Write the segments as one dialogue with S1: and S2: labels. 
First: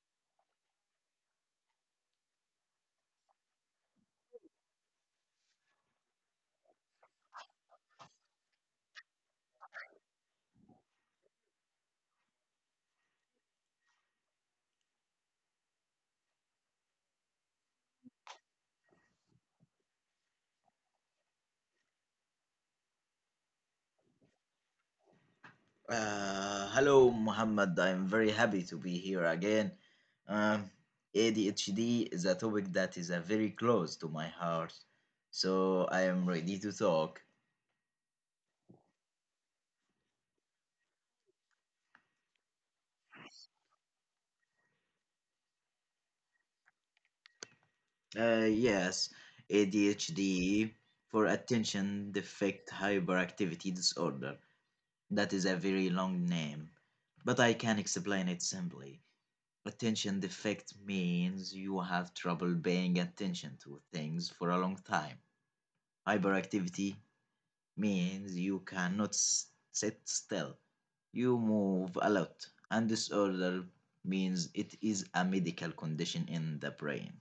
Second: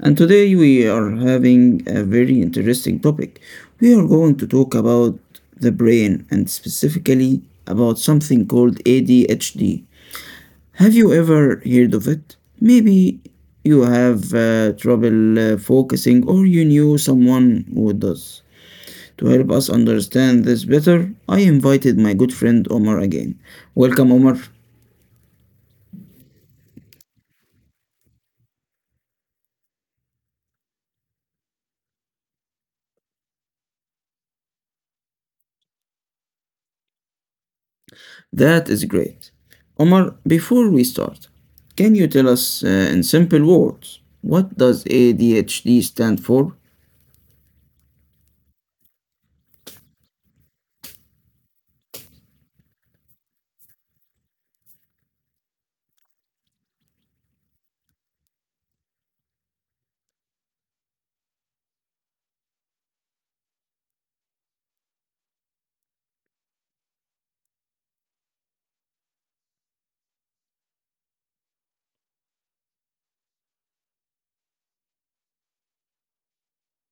S1: and today we are having a very interesting topic. We are going to talk about the brain and specifically about something called ADHD. Have you ever heard of it? Maybe you have trouble focusing, or you knew someone who does. To help us understand this better, I invited my good friend Omar again. Welcome, Omar.
S2: Hello, Muhammad. I'm very happy to be here again. Um, ADHD is a topic that is very close to my heart, so I am ready to talk.
S1: That is great. Omar, before we start, can you tell us in simple words what does ADHD stand for?
S2: Yes, ADHD for attention deficit hyperactivity disorder. That is a very long name, but I can explain it simply. Attention defect means you have trouble paying attention to things for a long time. Hyperactivity means you cannot sit still. You move a lot, and disorder means it is a medical condition in the brain.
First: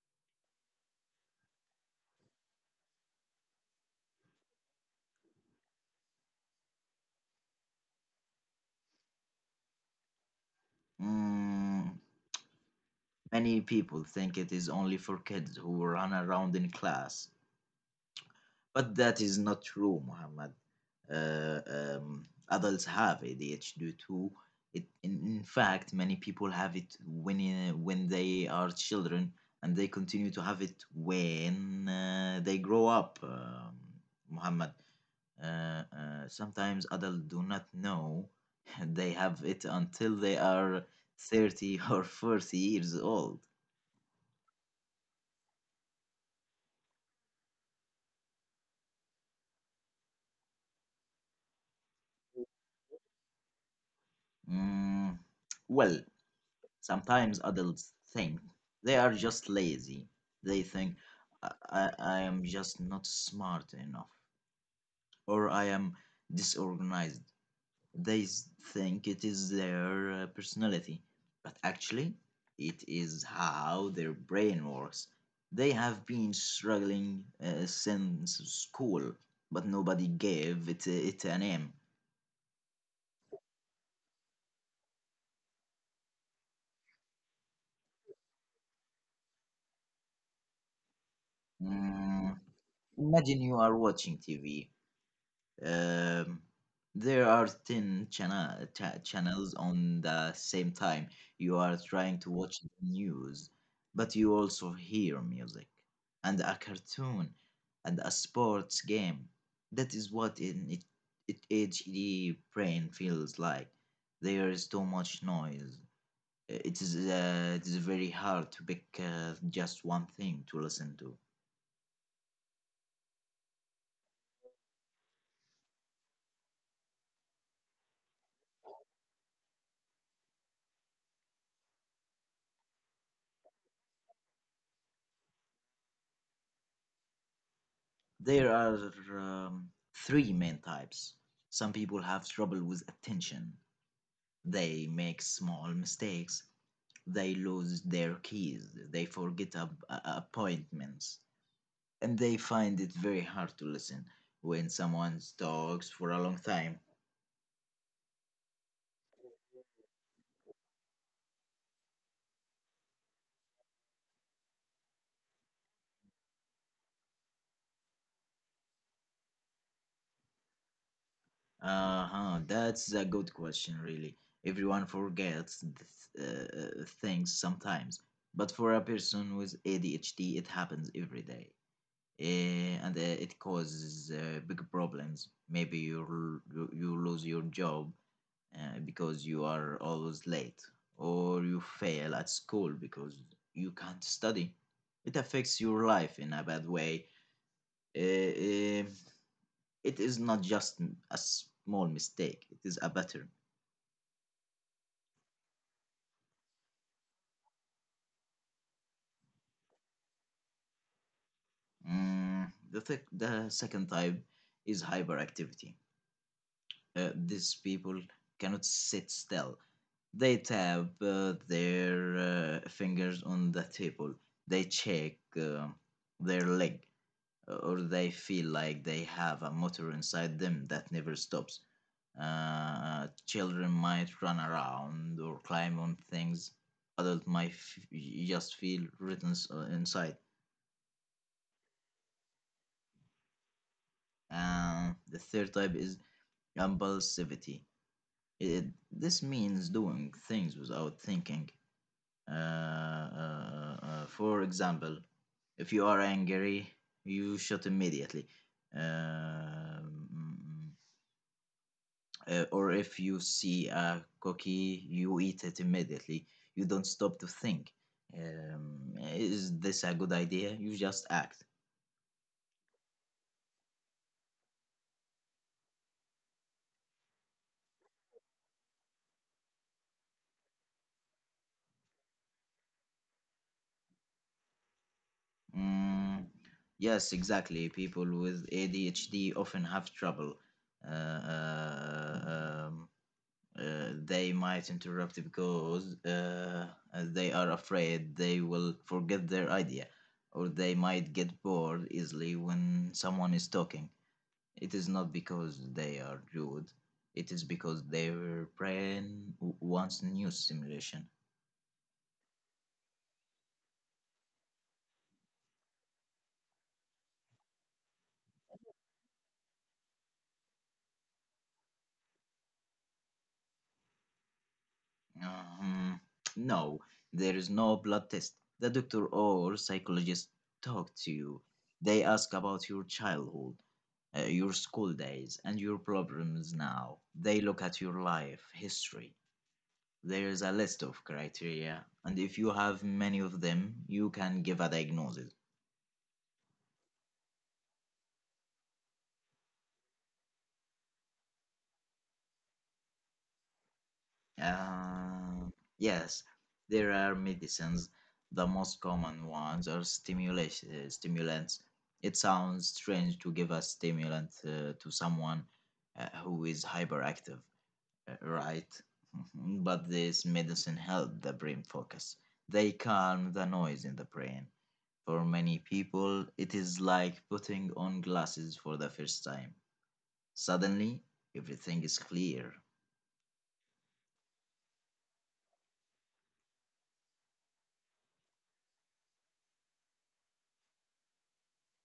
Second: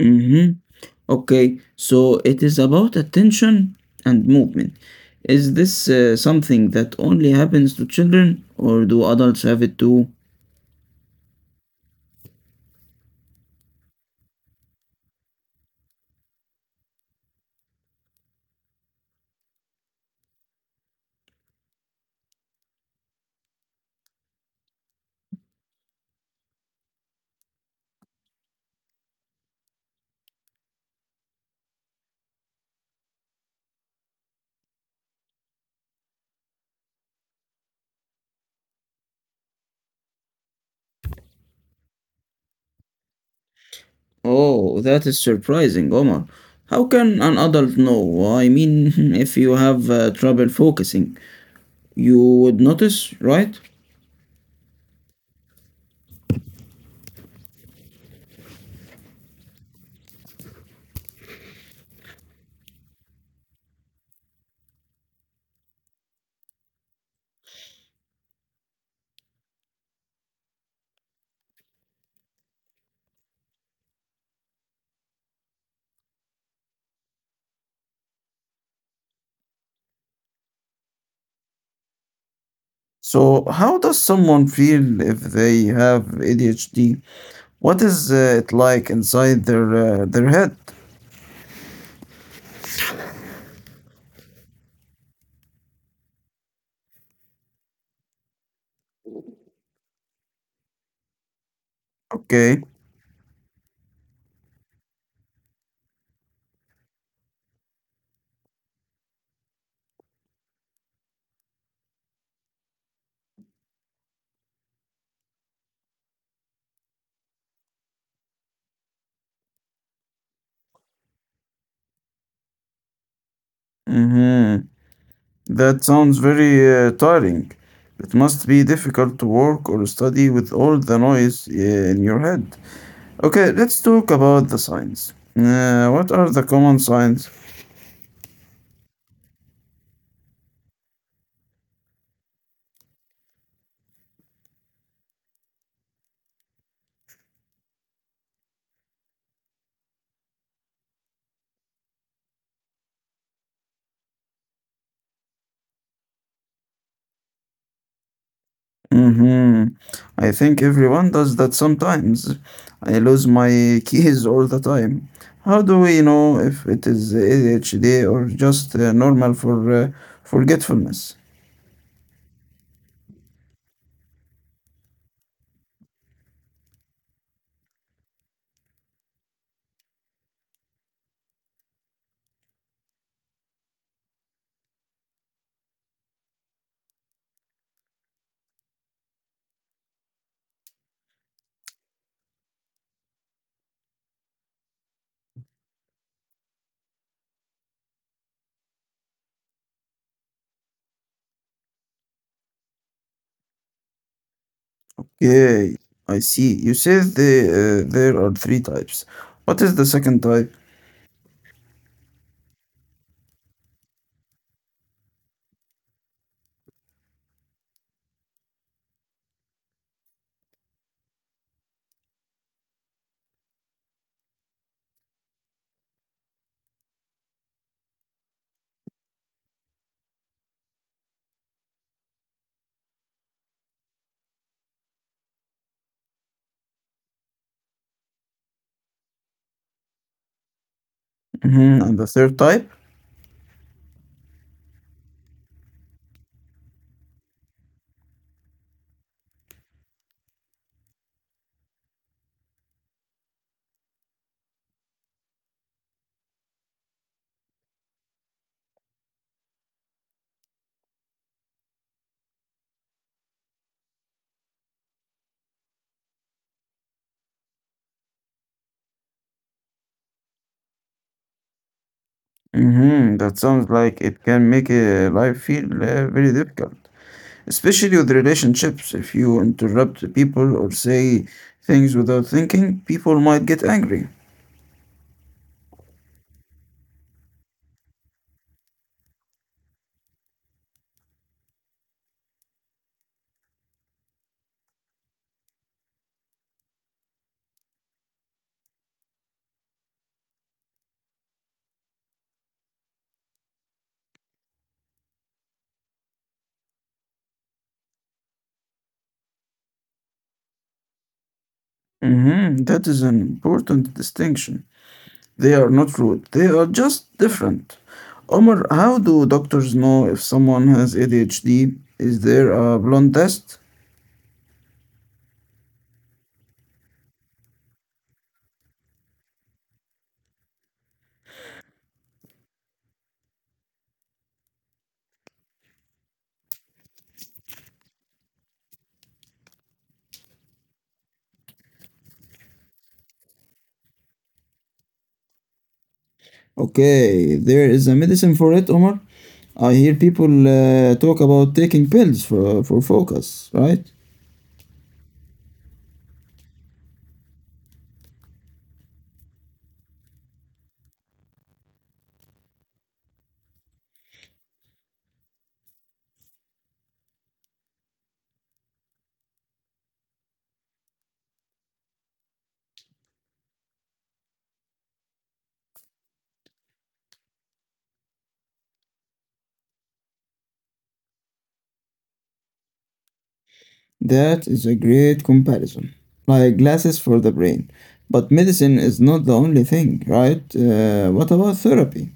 S1: Mm-hmm. Okay, so it is about attention and movement. Is this something that only happens to children or do adults have it too?
S2: Mm, Many people think it is only for kids who run around in class, but that is not true, Muhammad. Adults have ADHD too. In fact, many people have it when they are children, and they continue to have it when they grow up. Muhammad, uh, uh, sometimes adults do not know they have it until they are 30 or 40 years old.
S1: Oh, that is surprising, Omar. How can an adult know? I mean, if you have trouble focusing, you would notice, right?
S2: Mm, well, Sometimes adults think they are just lazy. They think I am just not smart enough, or I am disorganized. They think it is their personality, but actually, it is how their brain works. They have been struggling since school, but nobody gave it a name.
S1: So, how does someone feel if they have ADHD? What is it like inside their head?
S2: Mm, Imagine you are watching TV. um, there are 10 channels on the same time. You are trying to
S1: Okay.
S2: watch the news, but you also hear music and a cartoon and a sports game. That is what in it, it HD brain feels like. There is too much noise. It is very hard to pick just one thing to listen to.
S1: Mm-hmm. That sounds very tiring. It must be difficult to work or study with all the noise in your head. Okay, let's talk about the signs. What are the common signs?
S2: There are three main types. Some people have trouble with attention. They make small mistakes. They lose their keys. They forget appointments. And they find it very hard to listen when someone talks for a long time.
S1: Hmm, I think everyone does that sometimes. I lose my keys all the time. How do we know if it is ADHD or just normal for forgetfulness?
S2: Uh huh. That's a good question, really. Everyone forgets things sometimes. But for a person with ADHD, it happens every day. And it causes big problems. Maybe you lose your job because you are always late, or you fail at school because you can't study. It affects your life in a bad way. Eh, eh, it is not just a small mistake; it is a pattern.
S1: Okay, I see. You said there are three types. What is the second type?
S2: The second type is hyperactivity. These people cannot sit still. They tap their fingers on the table. They check uh, their leg, or they feel like they have a motor inside them that never stops. Children might run around or climb on things. Adults might just feel inside.
S1: Hmm. And the third type?
S2: The third type is impulsivity. It, this means doing things without thinking. For example, if you are angry, you shoot immediately. Um, uh, mm, or if you see a cookie, you eat it immediately. You don't stop to think. Is this a good idea? You just act.
S1: Hmm, that sounds like it can make life feel very difficult. Especially with relationships, if you interrupt people or say things without thinking, people might get angry.
S2: Mm, yes, exactly. People with ADHD often have trouble. Uh, uh, um, they might interrupt because they are afraid they will forget their idea, or they might get bored easily when someone is talking. It is not because they are rude, it is because their brain wants new stimulation.
S1: Mhm, that is an important distinction. They are not rude, they are just different. Omar, how do doctors know if someone has ADHD? Is there a blood test?
S2: Um, no, there is no blood test. The doctor or psychologist talk to you. They ask about your childhood, your school days, and your problems now. They look at your life history. There is a list of criteria, and if you have many of them, you can give a diagnosis.
S1: Okay, there is a medicine for it, Omar. I hear people talk about taking pills for focus, right?
S2: Uh, yes, there are medicines. The most common ones are stimulants. It sounds strange to give a stimulant to someone who is hyperactive, right? But this medicine help the brain focus. They calm the noise in the brain. For many people, it is like putting on glasses for the first time. Suddenly, everything is clear.
S1: That is a great comparison. Like glasses for the brain. But medicine is not the only thing, right? What about therapy?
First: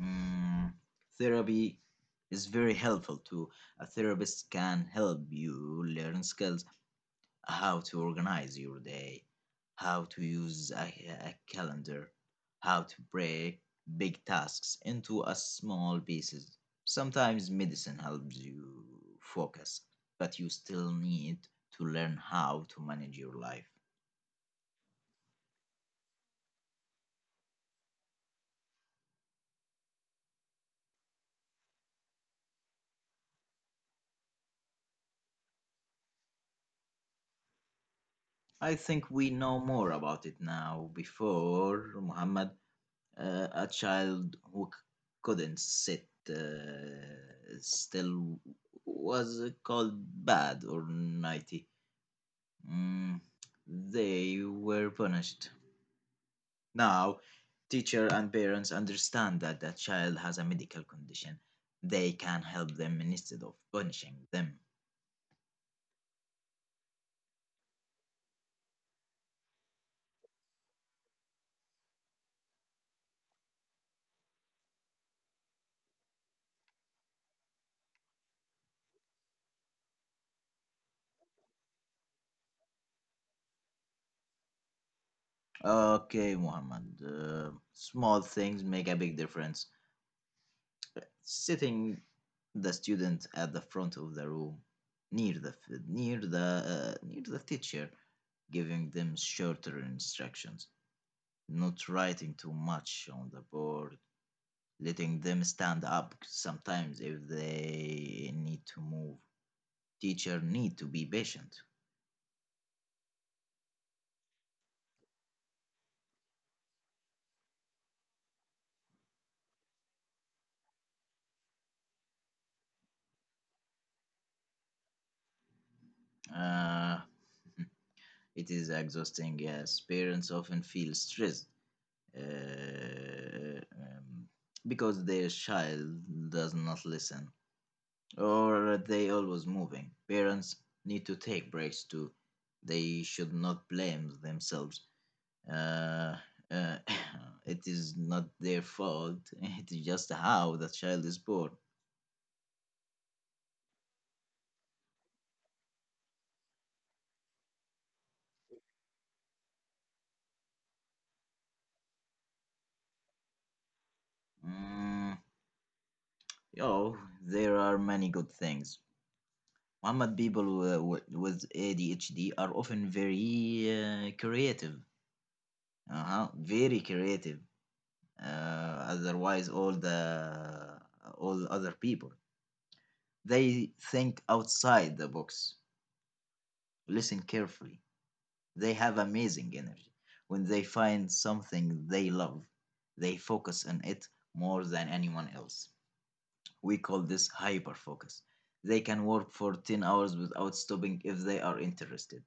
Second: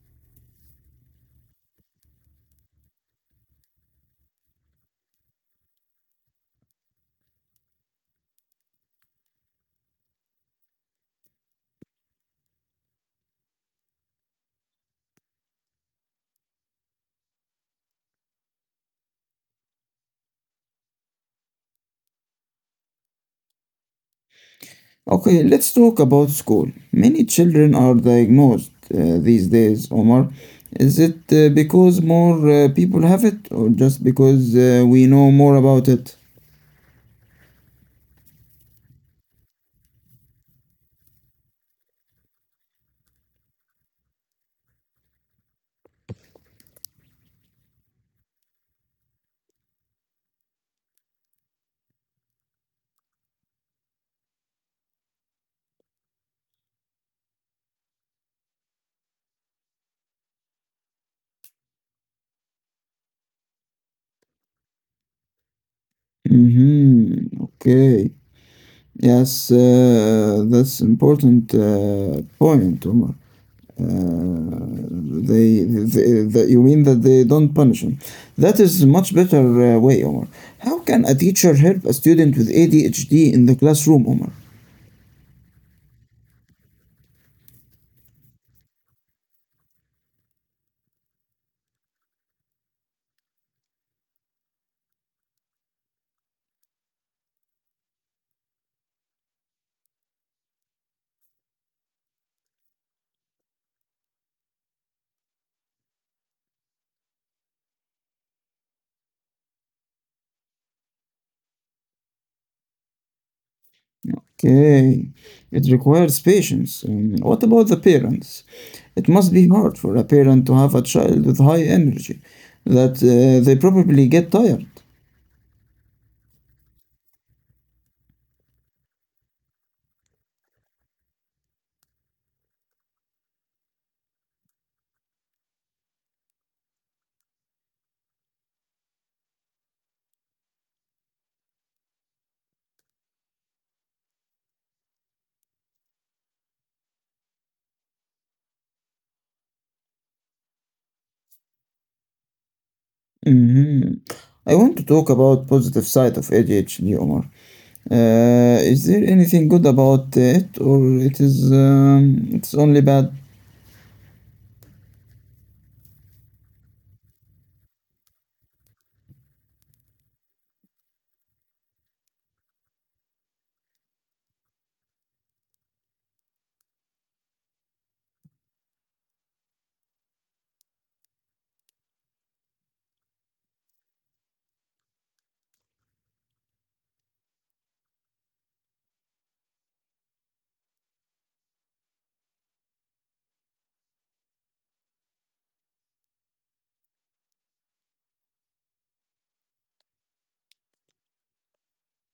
S2: Mm, Therapy is very helpful too. A therapist can help you learn skills, how to organize your day, how to use a calendar, how to break big tasks into a small pieces. Sometimes medicine helps you focus, but you still need to learn how to manage your life.
S1: Okay, let's talk about school. Many children are diagnosed these days, Omar. Is it because more people have it, or just because we know more about it?
S2: I think we know more about it now before, Muhammad. A child who couldn't sit still was called bad or naughty. Mm, they were punished. Now, teacher and parents understand that the child has a medical condition. They can help them instead of punishing them.
S1: Mm-hmm. Okay. Yes, that's important point, Omar. You mean that they don't punish him, that is much better way, Omar. How can a teacher help a student with ADHD in the classroom, Omar?
S2: Okay, Muhammad. Small things make a big difference: sitting the student at the front of the room near the near the near the teacher, giving them shorter instructions, not writing too much on the board, letting them stand up sometimes if they need to move. Teacher need to be patient.
S1: Okay, it requires patience. What about the parents? It must be hard for a parent to have a child with high energy, that they probably get tired.
S2: uh, It is exhausting, yes. Parents often feel stressed uh, um, because their child does not listen, or they always moving. Parents need to take breaks too. They should not blame themselves. Uh, uh, it is not their fault. It is just how the child is born.
S1: Mhm. I want to talk about positive side of ADHD, Omar. Is there anything good about it, or it's only bad?
S2: Mm, oh, there are many good things. Muhammad, people with ADHD are often very creative, uh-huh. Very creative. Otherwise, uh, all other people, they think outside the box. Listen carefully. They have amazing energy. When they find something they love, they focus on it more than anyone else. We call this hyper focus. They can work for 10 hours without stopping if they are interested.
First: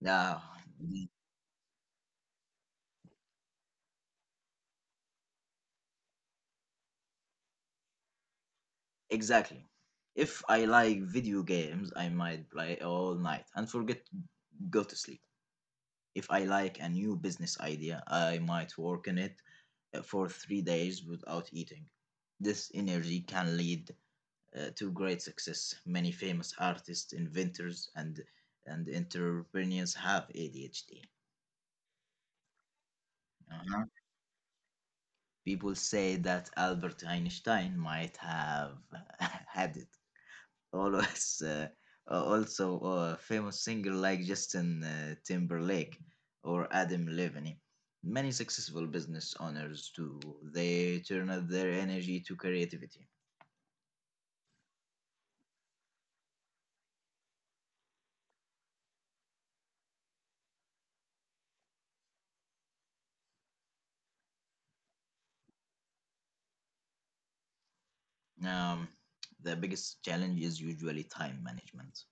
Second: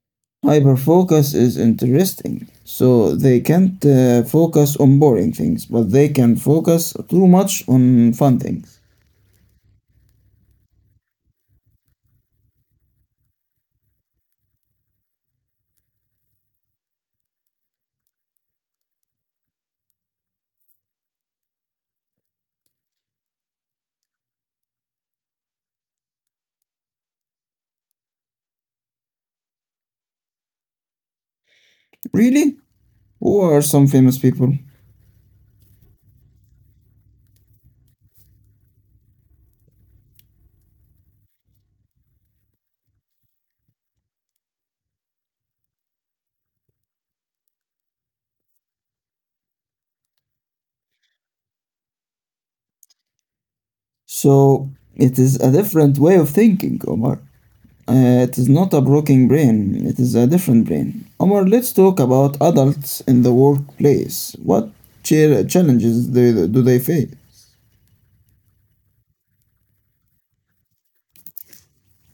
S2: Now,
S1: Hyperfocus is interesting, so they can't focus on boring things, but they can focus too much on fun things.
S2: exactly. If I like video games, I might play all night and forget to go to sleep. If I like a new business idea, I might work on it for 3 days without eating. This energy can lead to great success. Many famous artists, inventors, and entrepreneurs have ADHD.
S1: Really? Who are some
S2: Uh-huh.
S1: famous people?
S2: People say that Albert Einstein might have had always also famous singer like Justin Timberlake or Adam Levine. Many successful business owners too. They turn up their energy to creativity.
S1: So it is a different way of thinking, Omar. It is not a broken brain, it is a different brain. Omar, let's talk about adults in the workplace. What challenges do they face?
S2: Um, the biggest challenge is usually time management,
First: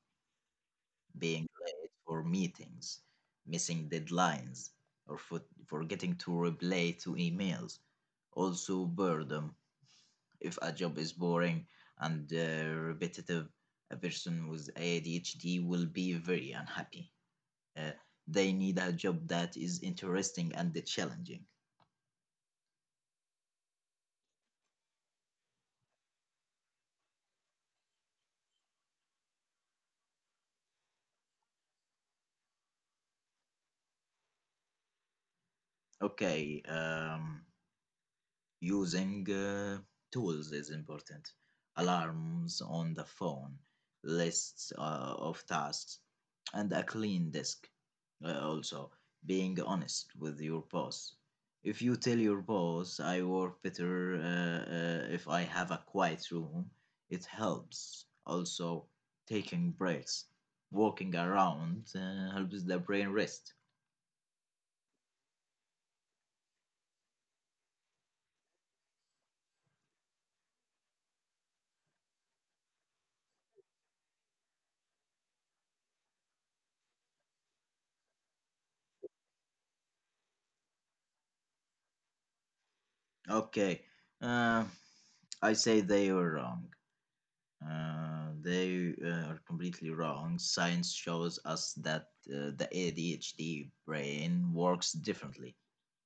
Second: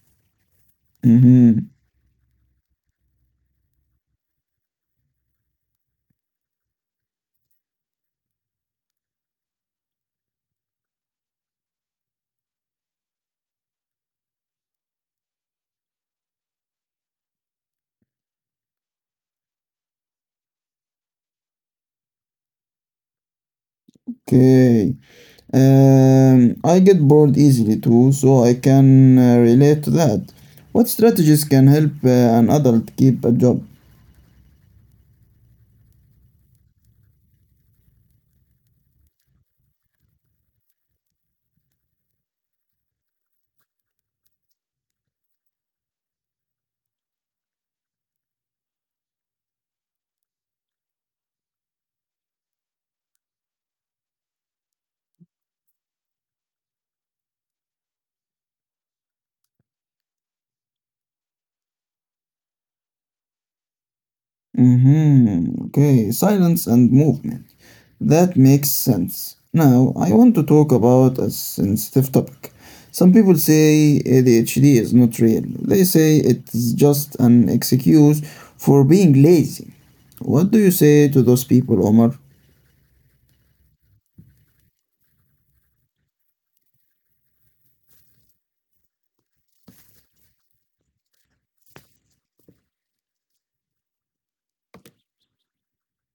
S2: being
S1: Mhm.
S2: late for meetings, missing deadlines, or forgetting to reply to emails. Also, boredom. If a job is boring and repetitive, a person with ADHD will be very unhappy. Uh, they need a job that is interesting and challenging.
S1: Okay. I get bored easily too, so I can relate to that. What strategies can help an adult keep a job?
S2: Okay, um, Using tools is important. Alarms on the phone, lists of tasks, and a clean desk. Also, being honest with your boss. If you tell your boss, I work better if I have a quiet room, it helps. Also, taking breaks, walking around helps the brain rest.
S1: Mhm. Okay, silence and movement. That makes sense. Now, I want to talk about a sensitive topic. Some people say ADHD is not real. They say it's just an excuse for being lazy. What do you say to those people, Omar?
S2: Okay, uh, I say they were wrong. They are completely wrong. Science shows us that the ADHD brain works differently.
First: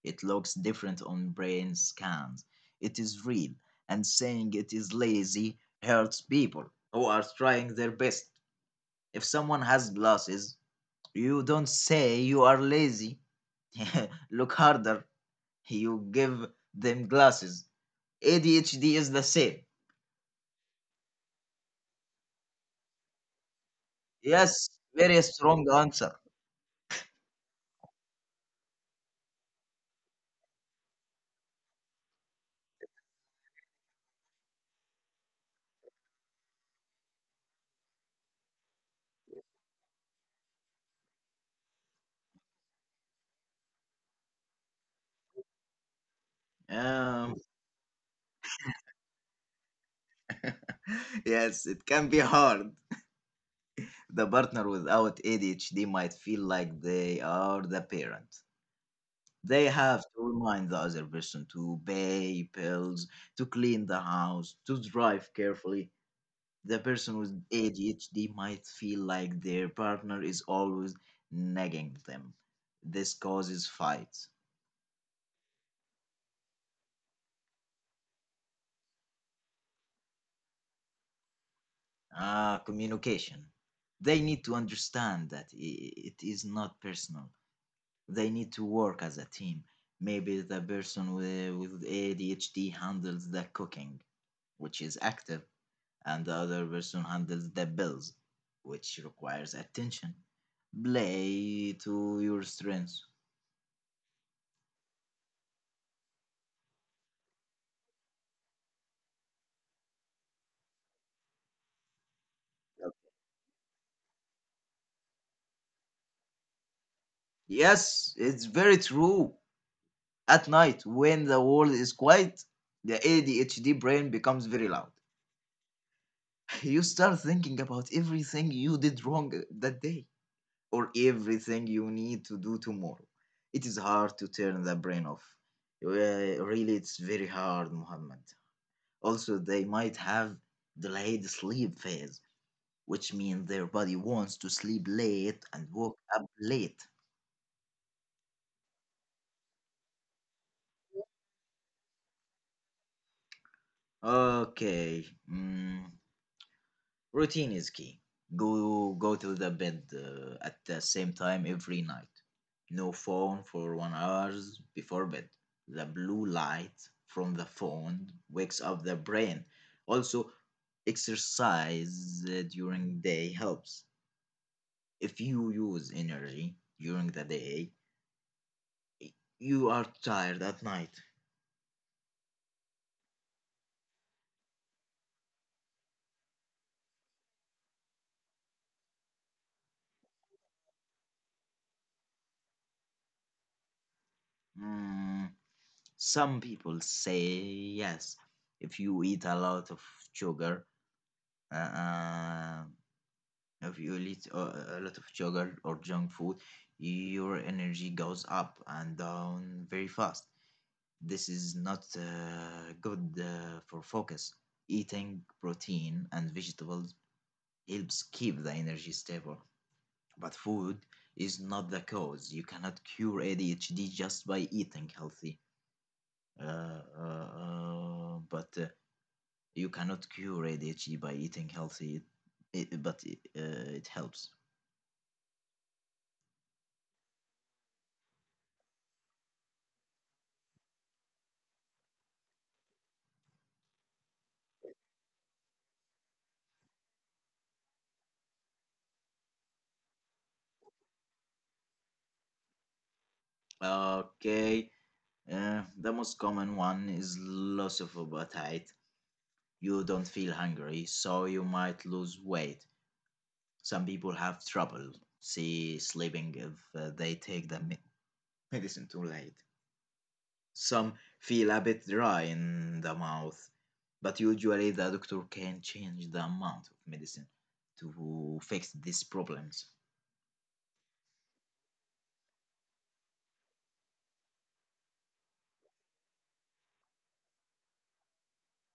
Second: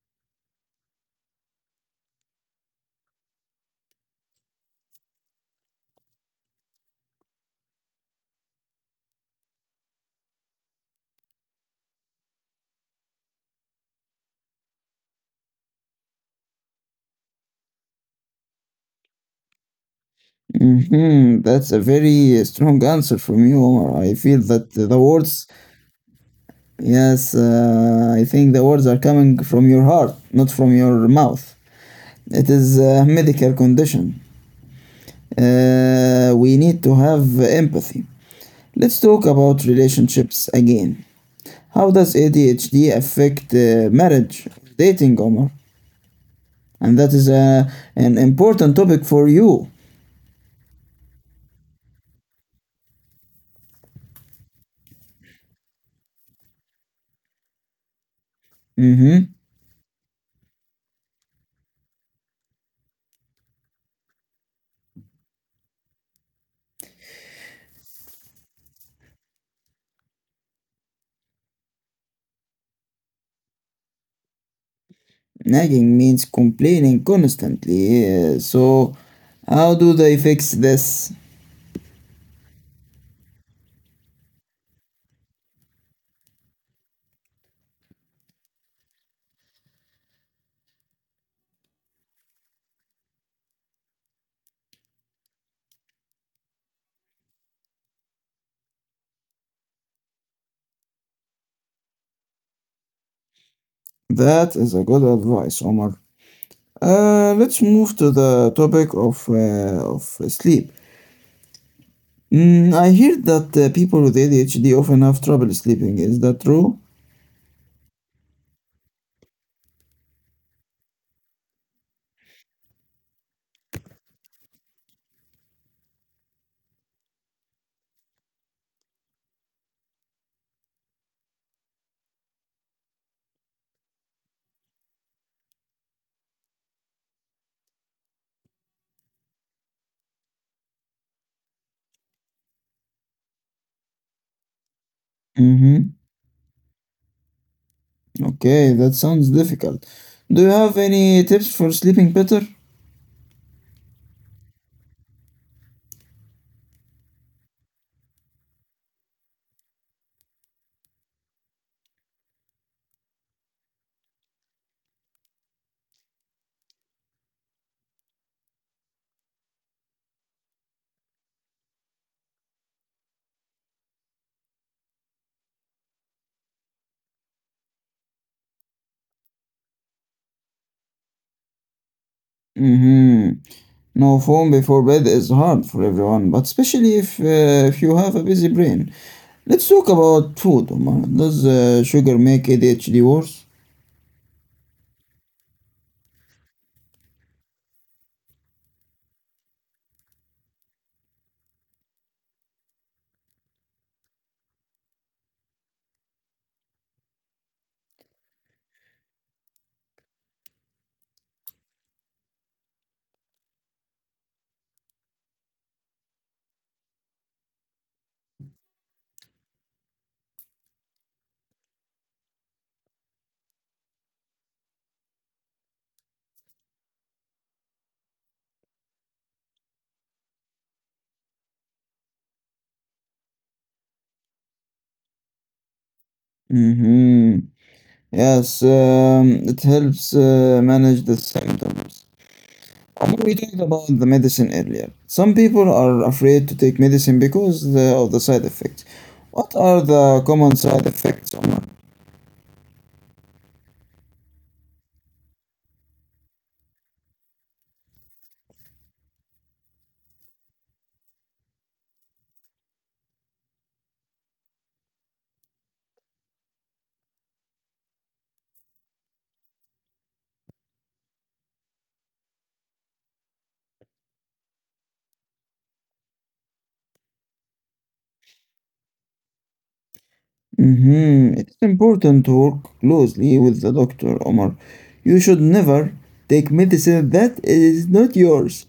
S2: It looks different on brain scans. It is real, and saying it is lazy hurts people who are trying their best. If someone has glasses, you don't say you are lazy. Look harder. You give them glasses. ADHD is the same.
S1: Hmm, that's a very strong answer from you, Omar. I feel
S2: Yes,
S1: that the
S2: very
S1: words,
S2: strong answer.
S1: yes, I think the words are coming from your heart, not from your mouth. It is a medical condition. We need to have empathy. Let's talk about relationships again. How does ADHD affect marriage, dating, Omar? And that is
S2: Um,
S1: an important topic for you.
S2: yes, it can be hard. The partner without ADHD might feel like they are the parent. They have
S1: Mm-hmm.
S2: to remind the other person to pay bills, to clean the house, to drive carefully. The person with ADHD might feel like their partner is always nagging them. This causes fights.
S1: Nagging means complaining constantly. Uh, so, how do they fix this?
S2: Ah, communication. They need to understand that it is not personal. They need to work as a team. Maybe the person with ADHD handles the cooking, which is active, and the other person handles the bills, which requires attention. Play to your strengths.
S1: That is a good advice, Omar. Let's move to the topic of, sleep. Mm,
S2: Yep.
S1: I hear that people with ADHD often have trouble sleeping. Is that true?
S2: Yes, it's very true. At night, when the world is quiet, the ADHD brain becomes very loud. You start thinking about everything you did wrong that day, or everything you need to do tomorrow. It is hard to turn the brain off. Really, it's very hard, Muhammad. Also, they might have delayed sleep phase, which means their body wants to sleep late and wake
S1: Mm-hmm.
S2: up late.
S1: Okay, that sounds difficult. Do you have any tips for sleeping better?
S2: Okay. mm, Routine is key. Go to the bed at the same time every night. No phone for 1 hours before bed. The blue light from the phone wakes up the brain. Also, exercise during day helps. If you use energy during the day, you are tired at night.
S1: Mm-hmm. No phone before bed is hard for everyone, but especially if you have a busy brain. Let's talk about food, Omar. Does sugar make ADHD worse?
S2: Mm, some people say yes. If you eat a lot of sugar, uh, uh, if you eat a lot of sugar or junk food, your energy goes up and down very fast. This is not good for focus. Eating protein and vegetables helps keep the energy stable, but food is not the cause. You cannot cure ADHD just by eating healthy. But You cannot cure ADHD by eating healthy, it helps.
S1: Mm-hmm. Yes, it helps manage the symptoms. Omar, we talked about the medicine earlier. Some people are afraid to take medicine because of the side effects. What are the common side effects, Omar?
S2: Okay. The most common one is loss of appetite. You don't feel hungry, so you might lose weight. Some people have trouble sleeping if they take the medicine too late. Some feel a bit dry in the mouth, but usually the doctor can change the amount of medicine to fix these problems.
S1: Mm-hmm. It's important to work closely with the doctor, Omar. You should never take medicine that is not yours.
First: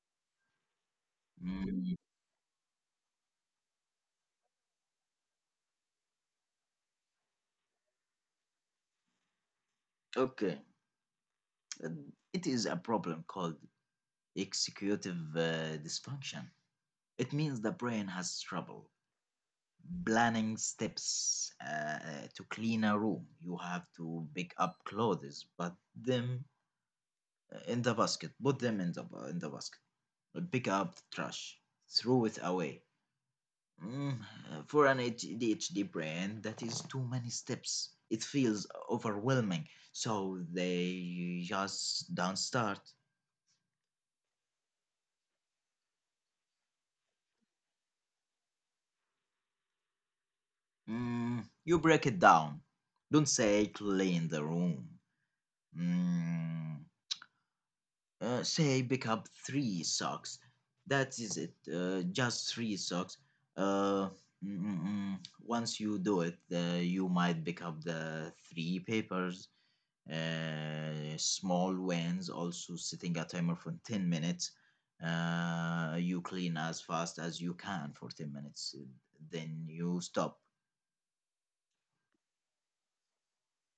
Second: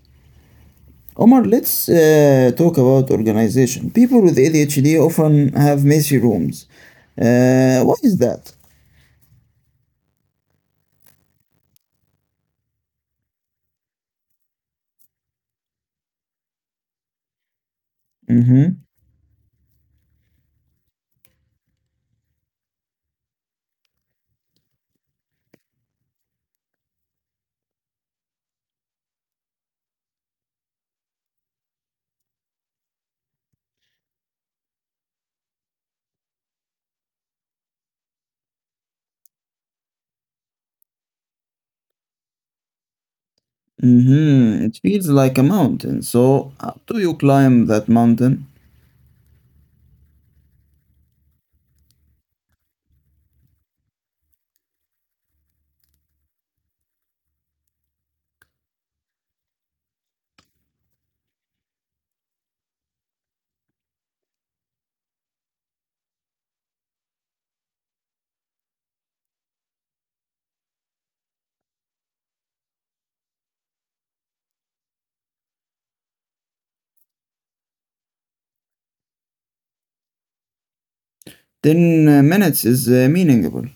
S1: Omar, let's
S2: Mm,
S1: talk about organization. People with ADHD often have messy rooms. What is that?
S2: okay. Uh, it is a problem called executive dysfunction. It means the brain has trouble
S1: Mm-hmm.
S2: planning steps to clean a room. You have to pick up clothes, put them in the basket, put them in the basket, pick up the trash, throw it away. For an ADHD brain, that is too many steps. It feels overwhelming, so they just don't start.
S1: Mm-hmm. It feels like a mountain. So, how do you climb that mountain?
S2: You break it down. Don't say clean the room. Mm, say pick up three socks. That is it, just three socks uh, mm, mm, mm. Once you do it, you might pick up the three papers, small wins. Also, setting a timer for 10 minutes, you clean as fast as you can for 10 minutes, then you stop.
S1: 10 minutes is meaningful.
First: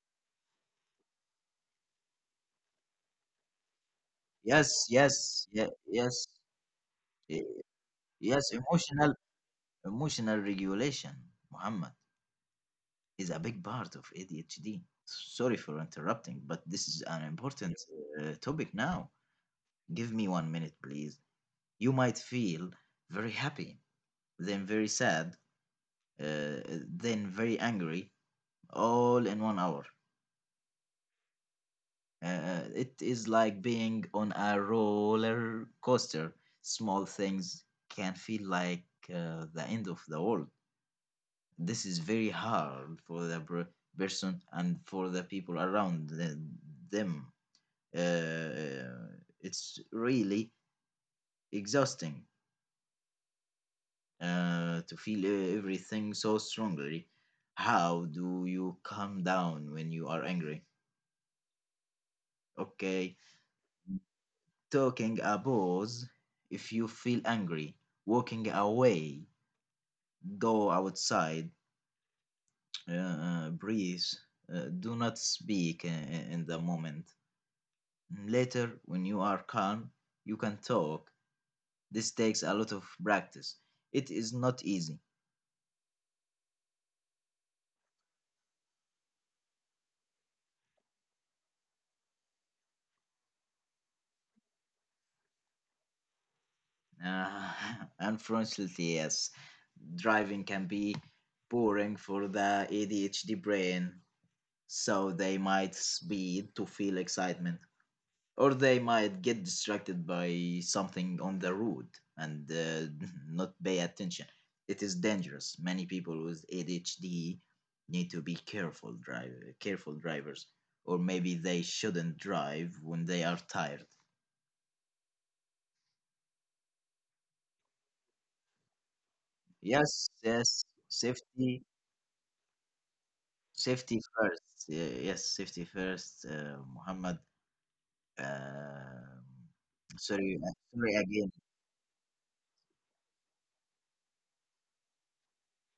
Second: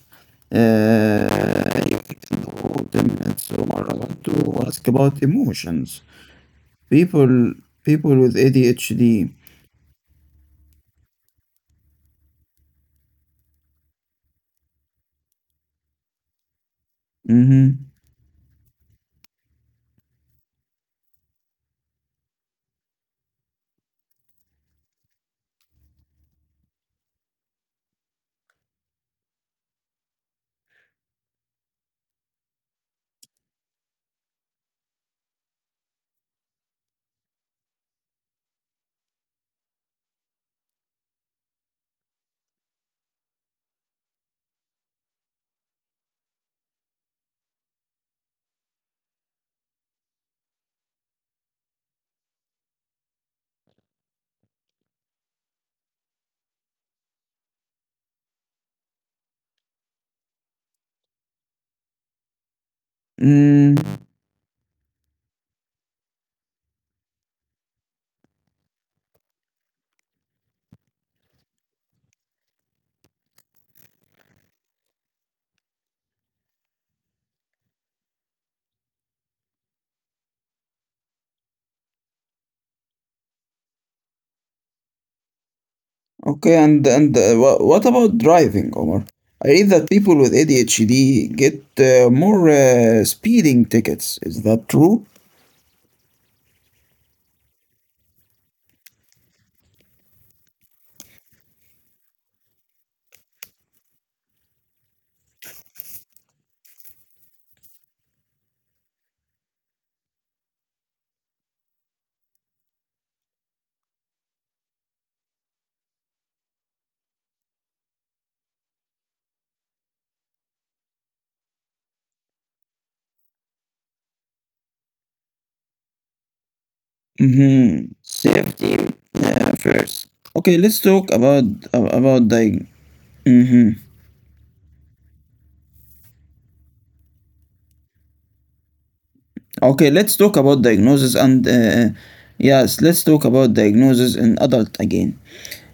S1: Uh, you can do 10 minutes. So, Omar, I want to ask
S2: Yes,
S1: about
S2: yes, yeah,
S1: emotions.
S2: yes.
S1: People,
S2: eh,
S1: people with
S2: yes, emotional
S1: ADHD.
S2: emotional regulation, Muhammad, is a big part of ADHD. Sorry for interrupting, but this is an important
S1: Mm-hmm.
S2: topic now. Give me 1 minute, please. You might feel very happy, then very sad, uh, then very angry, all in 1 hour. It is like being on a roller coaster. Small things can feel like the end of the world. This is very hard for the person and for the people around them. Uh, it's really exhausting to feel everything so strongly. How do you calm down when you are angry? Okay,
S1: Mm.
S2: taking a pause if you feel angry, walking away, go outside, breathe, do not speak in the moment. Later, when you are calm, you can talk. This takes a lot of practice. It is not easy.
S1: Okay, and what about driving, Omar? I read that people with ADHD get more speeding tickets. Is that true?
S2: Uh, Unfortunately, yes. Driving can be boring for the ADHD brain, so they might speed to feel excitement, or they might get distracted by something on the road and not pay attention. It is dangerous. Many people with ADHD need to be careful drivers, or maybe they shouldn't drive when they are tired.
S1: Mm-hmm. Safety first.
S2: Yes,
S1: Okay,
S2: yes.
S1: let's talk about
S2: Safety
S1: about the. Mm-hmm.
S2: Safety first. Yes, safety first, Muhammad. Um
S1: Okay, let's
S2: Sorry,
S1: talk about
S2: sorry
S1: diagnosis
S2: again.
S1: and yes, let's talk about diagnosis in adult again.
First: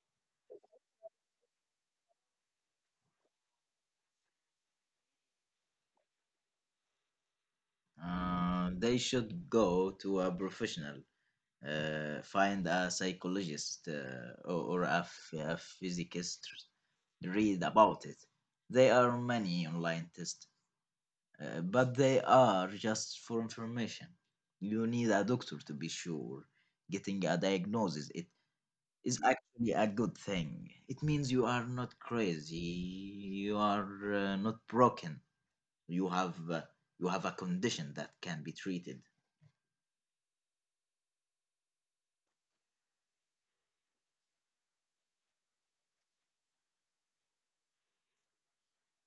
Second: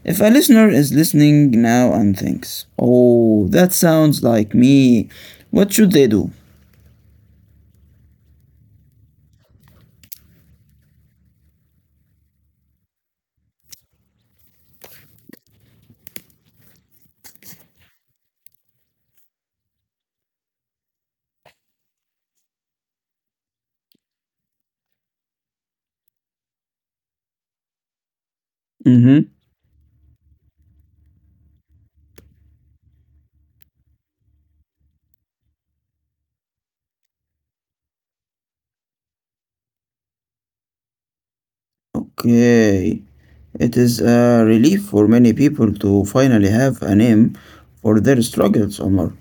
S1: If a listener is listening now and thinks, "Oh, that sounds like me," what should they do?
S2: They should go to a professional. Find a psychologist, or a physicist. Read about it. There are many online tests, but they are just for information. You need a doctor to be sure. Getting a diagnosis, it is actually a good thing. It means you are not crazy, you are not broken. You have uh, you have a condition that can be treated.
S1: Okay, it is a relief for many people to finally have a name for their struggles, Omar.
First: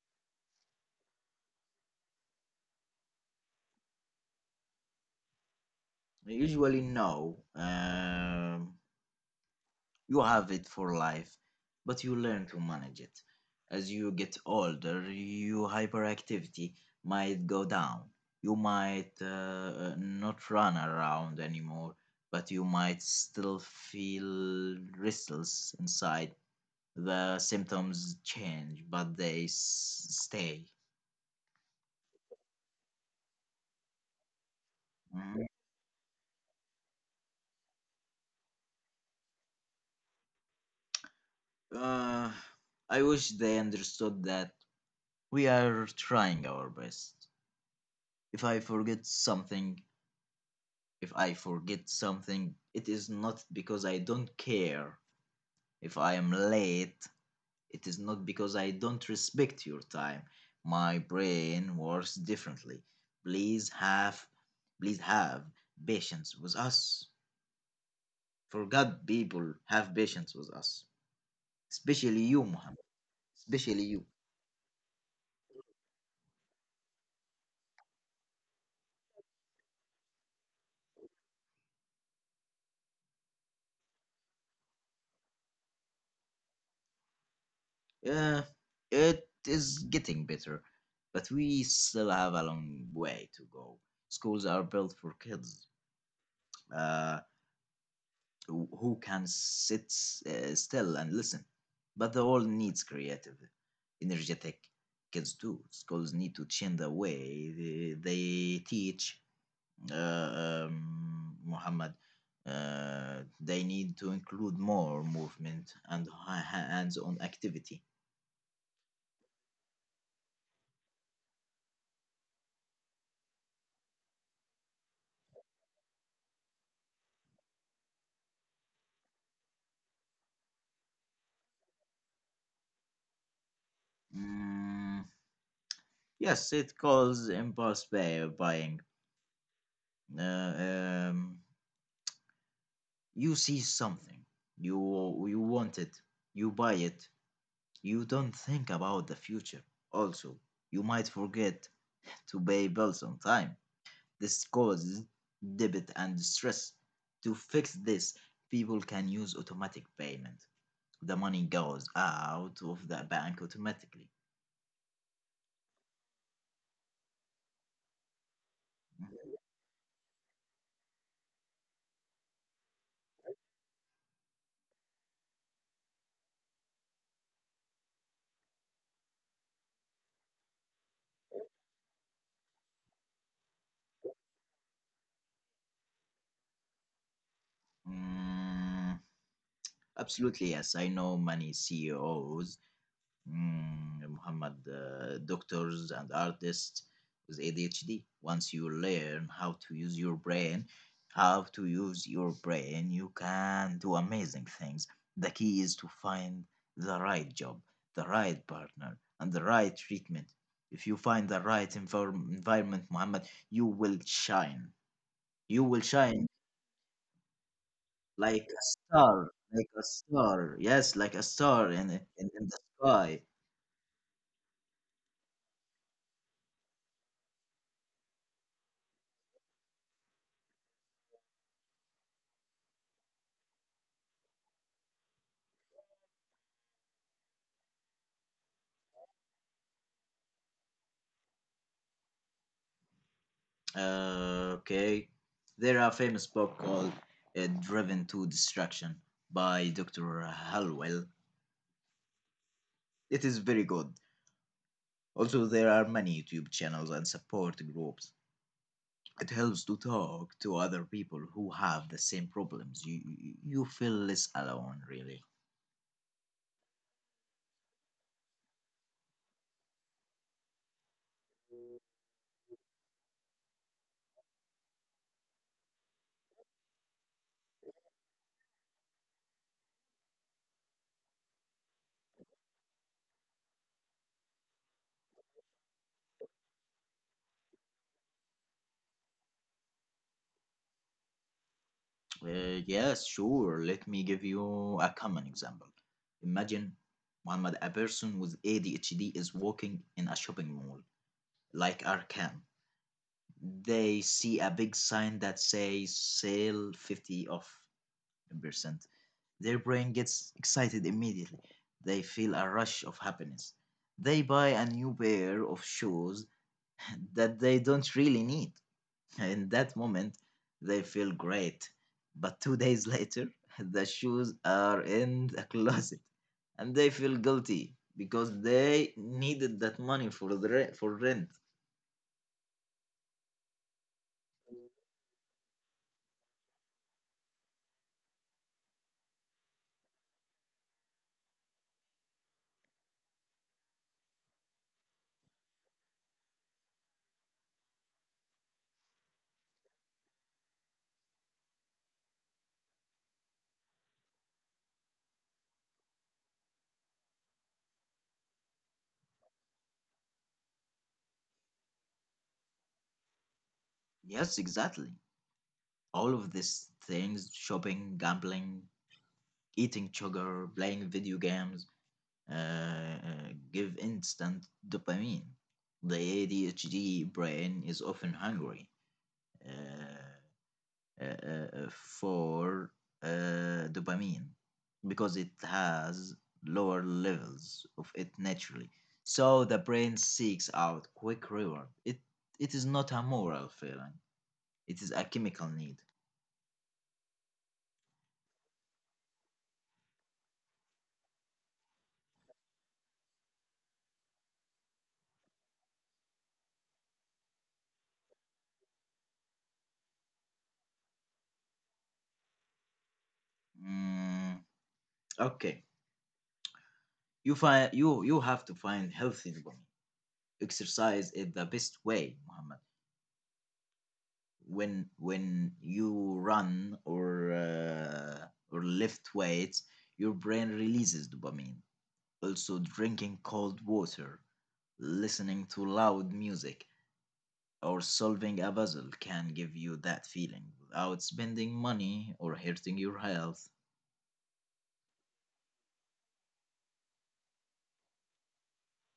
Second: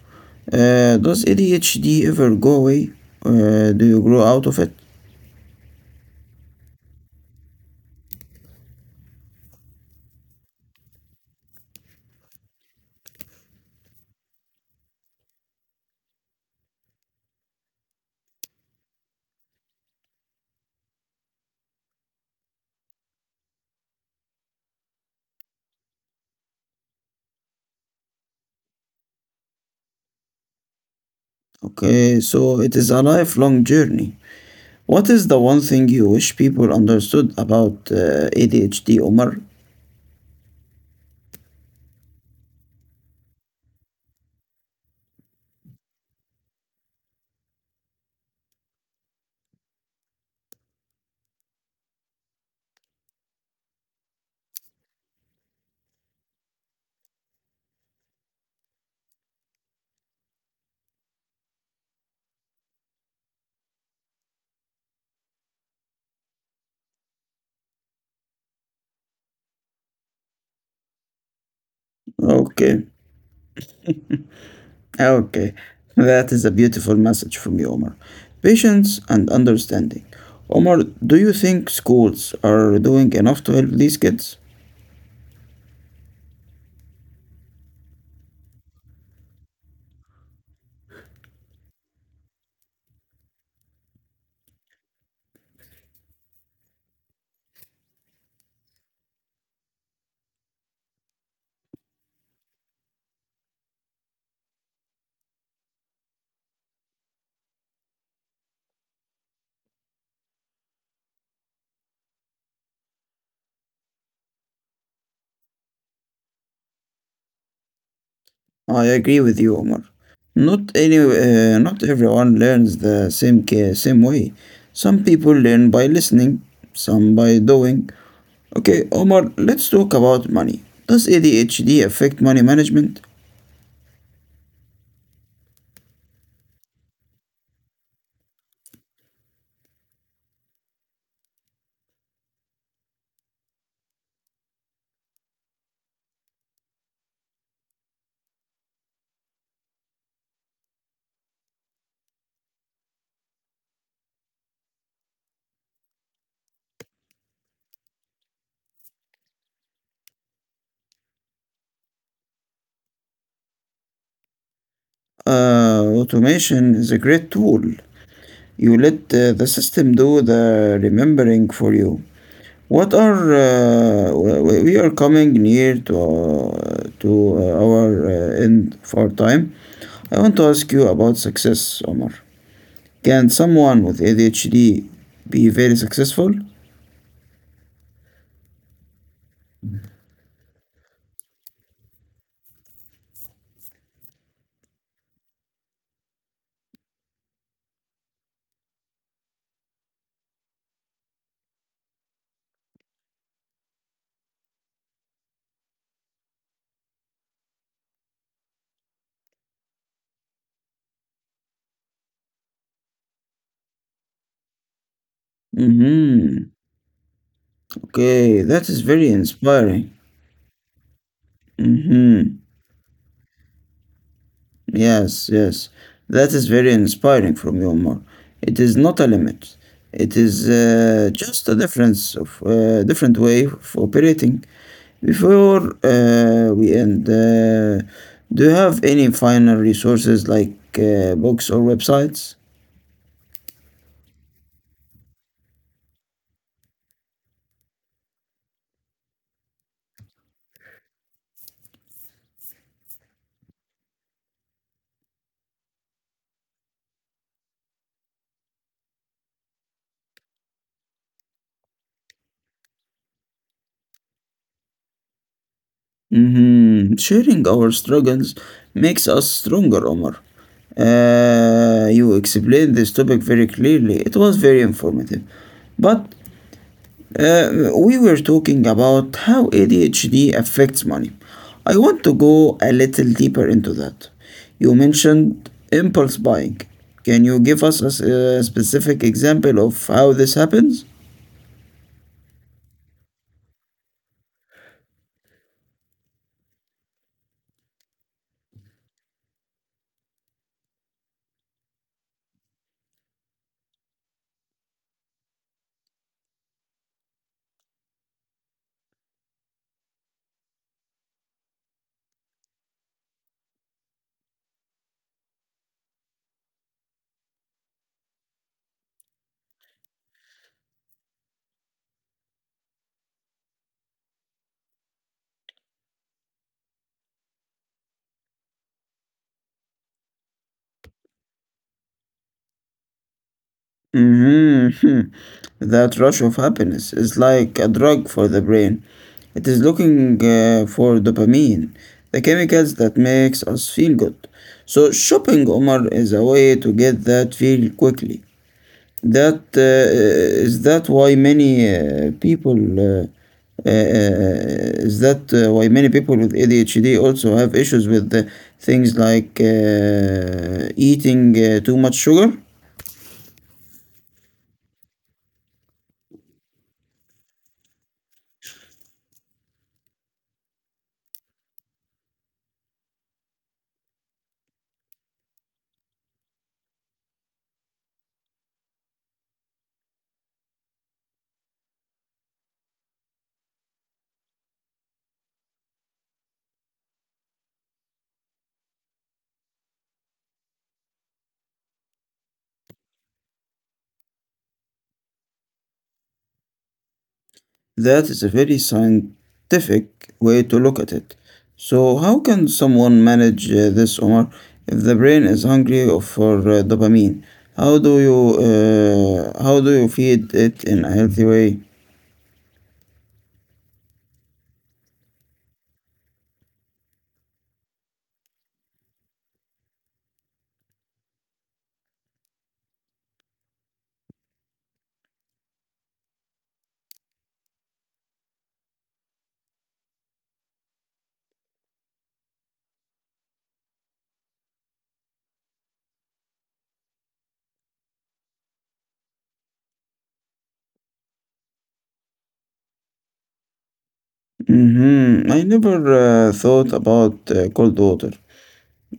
S1: Does ADHD ever go away? Do you grow out of it?
S2: Usually, no. You have it for life, but you learn to manage it. As you get older, your hyperactivity might go down. You might not run around anymore, but you might still feel restless inside. The symptoms change, but they stay.
S1: Okay, so it is a lifelong journey. What is the
S2: Mhm.
S1: one thing you wish people understood about ADHD, Omar?
S2: Uh, I wish they understood that we are trying our best. If I forget something, if I forget something, it is not because I don't care. If I am late, it is not because I don't respect your time. My brain works differently. Please have, please have patience with us. For God, people, have patience with us. Especially you, Mohammed.
S1: Okay.
S2: Especially you.
S1: Ah, okay, that is a beautiful message from you, Omar. Patience and understanding. Omar, do you think schools are doing enough to help these kids?
S2: Uh, it is getting better, but we still have a long way to go. Schools are built for kids uh, who can sit still and listen, but the world needs creative, energetic kids too. Schools need to change the way they teach, uh, um, Muhammad. They need to include more movement and hands on activity.
S1: I agree with you, Omar. Not everyone learns same way. Some people learn by listening, some by doing. Okay, Omar, let's talk about money. Does ADHD affect money management?
S2: Mm, yes, it calls impulse buying. Uh, um, you see something, you want it, you buy it, you don't think about the future. Also, you might forget to pay bills on time. This causes debit and stress. To fix this, people can use automatic payment. The money goes out of the bank automatically.
S1: Automation is a great tool. You let the system do the remembering for you. What are we are coming near to our end for time. I want to ask you about success, Omar. Can someone with ADHD be very successful?
S2: Mm, absolutely, yes. I know many CEOs, Muhammad, doctors and artists with ADHD. Once you learn how to use your brain, you can do amazing things. The key is to find the right job, the right partner, and the right treatment. If you find the right environment, Muhammad, you will shine. You will shine
S1: Mm-hmm. Okay,
S2: like a
S1: that is very
S2: star, like a
S1: inspiring.
S2: star. Yes, like a star in, in,
S1: Mm-hmm.
S2: in the sky.
S1: Yes, yes. That is very inspiring from you, Omar. It is not a limit. It is just a difference of different way of operating. Before we end, do you have any final resources like books or websites?
S2: Okay. There are a famous book called Driven to Destruction by Dr. Halwell. It is very good. Also, there are many YouTube channels and support groups. It helps to talk to other people who have the same problems. You feel less alone, really.
S1: Hmm, sharing our struggles makes us stronger, Omar. You explained this topic very clearly. It was very informative. But um, we were talking about how ADHD affects money. I want to go a little deeper into that. You mentioned impulse buying. Can you give us a specific example of how this happens?
S2: Yes, sure. Let me give you a common example. Imagine, Muhammad, a person with ADHD is walking in a shopping mall like Arkham. They see a big sign that says sale 50 off 10%. Their brain gets excited immediately. They feel a rush of happiness. They buy a new pair of shoes that they don't really need. In that moment, they feel great. But two days later, the shoes are in the closet, and they feel guilty because they needed that money for the rent, for rent.
S1: Mm-hmm. That rush of happiness is like a drug for the brain. It is looking for dopamine, the chemicals that makes us feel good. So shopping, Omar, is a way to get that feel quickly. That is that why many people uh, is that Why many people with ADHD also have issues with things like eating too much sugar?
S2: Yes, exactly. All of these things: shopping, gambling, eating sugar, playing video games, give instant dopamine. The ADHD brain is often hungry, uh, for dopamine, because it has lower levels of it naturally. So the brain seeks out quick reward. It is not a moral feeling, it is a chemical need.
S1: That is a very scientific way to look at it. So how can someone manage this, Omar? If the brain is hungry for dopamine, how do you feed it in a healthy way?
S2: Mm, okay. You have to find healthy dopamine. Exercise is the best way, Muhammad. When you run or lift weights, your brain releases dopamine. Also, drinking cold water, listening to loud music, or solving a puzzle can give you that feeling without spending money or hurting your health.
S1: Hmm, I never thought about cold water,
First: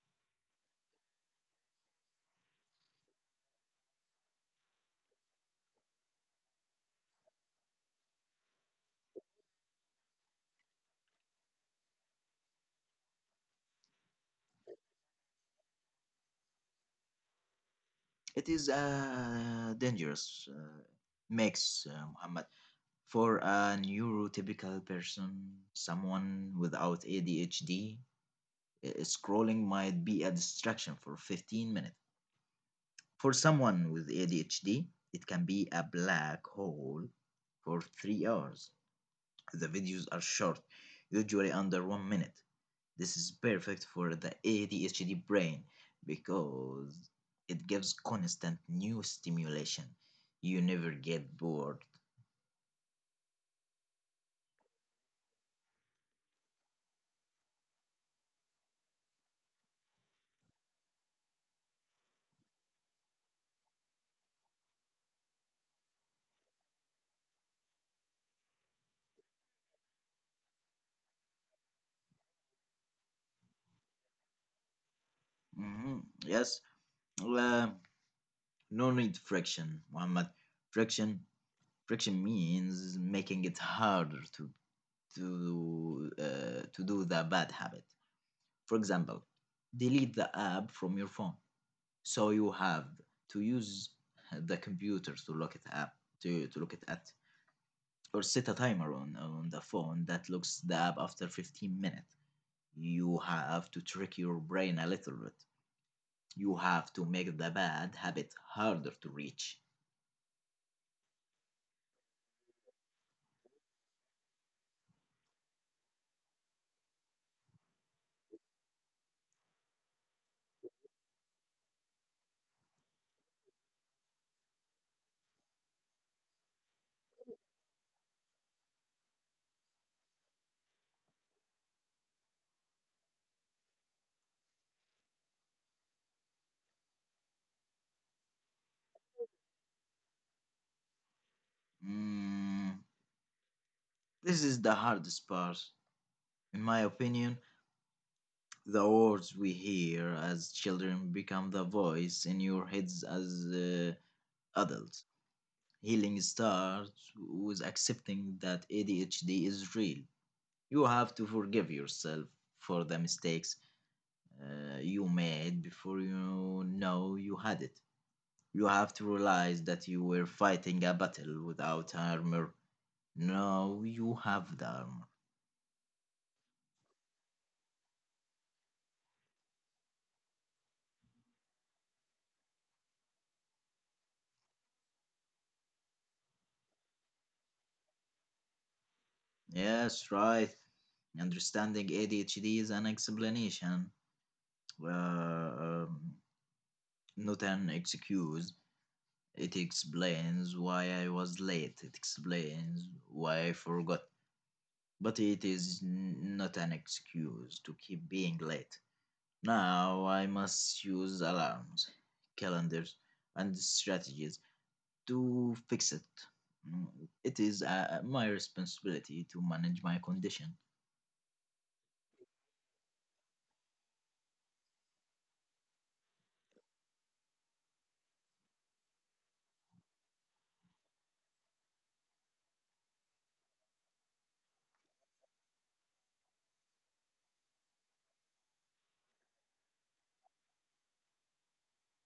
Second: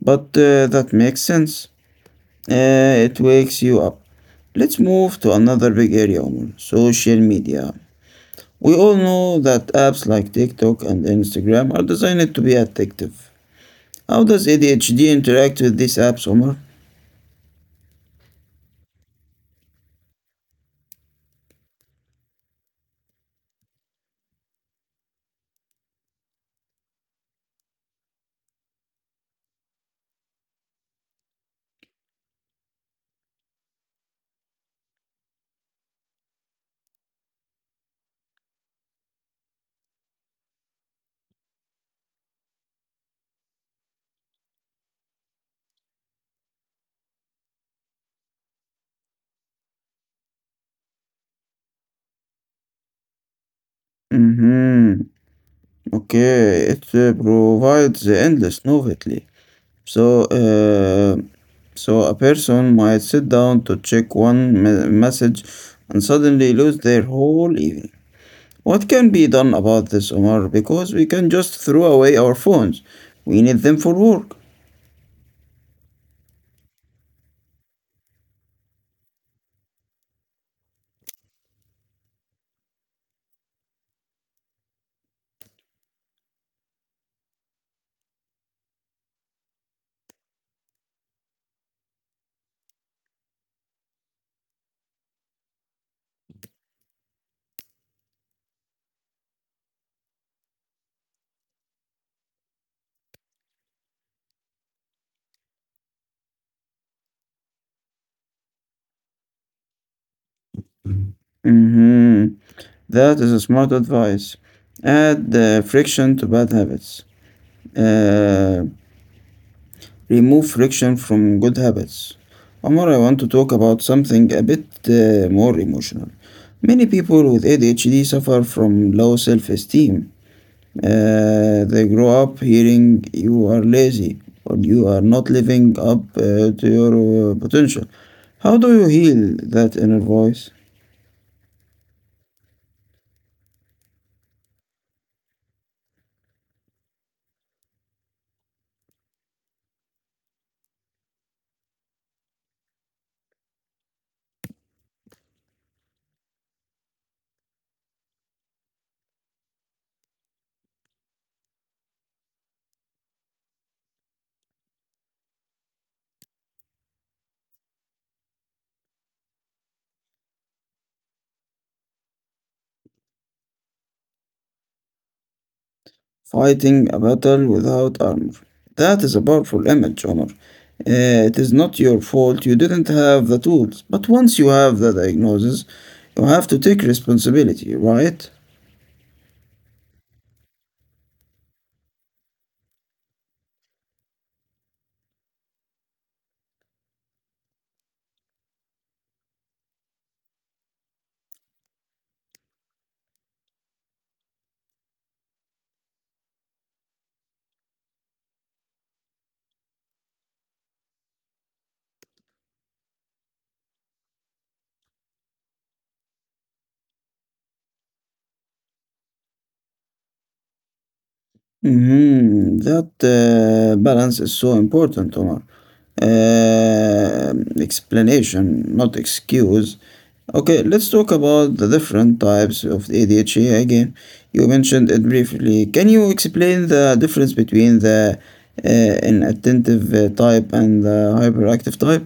S1: but that makes sense. It wakes you up. Let's move to another big area, Omar, social media. We all know that apps like TikTok and Instagram are designed to be addictive. How does ADHD interact with these apps, Omar?
S2: It is a dangerous mix, Muhammad. For a neurotypical person, someone without ADHD, scrolling might be a distraction for 15 minutes. For someone with ADHD, it can be a black hole for 3 hours. The videos are short, usually under 1 minute. This is perfect for the ADHD brain because it gives constant new stimulation. You never get bored.
S1: Mm-hmm. Okay, it provides endless novelty. So, so a person might sit down to check message and suddenly lose their whole evening. What can be done about this, Omar? Because we can just throw away our phones. We need them for work.
S2: Mhm. Yes. Uh, No need friction, Muhammad. Friction, friction means making it harder to do the bad habit. For example, delete the app from your phone, so you have to use the computer to look at app to look at, or set a timer on the phone that looks the app after 15 minutes. You have to trick your brain a little bit. You have to make the bad habit harder to reach.
S1: Mm-hmm. That is a smart advice. Add friction to bad habits. Uh, remove friction from good habits. Amar, I want to talk about something a bit more emotional. Many people with ADHD suffer from low self esteem. They grow up hearing you are lazy or you are not living up to your potential. How do you heal that inner voice?
S2: Mm, this is the hardest part. In my opinion, the words we hear as children become the voice in your heads as adults. Healing starts with accepting that ADHD is real. You have to forgive yourself for the mistakes you made before you know you had it. You have to realize that you were fighting a battle without armor. Now you have the armor.
S1: Fighting a battle without armor. That is a powerful image, Omar. It is not your fault. You didn't have the tools. But once you have the diagnosis, you have to take responsibility, right?
S2: Yes, right. Understanding ADHD is an explanation, uh, um, not an excuse. It explains why I was late. It explains why I forgot. But it is not an excuse to keep being late. Now I must use alarms, calendars, and strategies to fix it. Mm, It is my responsibility to manage my condition.
S1: Mhm. That balance is so important, Omar. Uh, explanation, not excuse. Okay, let's talk about the different types of ADHD again. You mentioned it briefly. Can you explain the difference between the uh, inattentive type and the hyperactive type?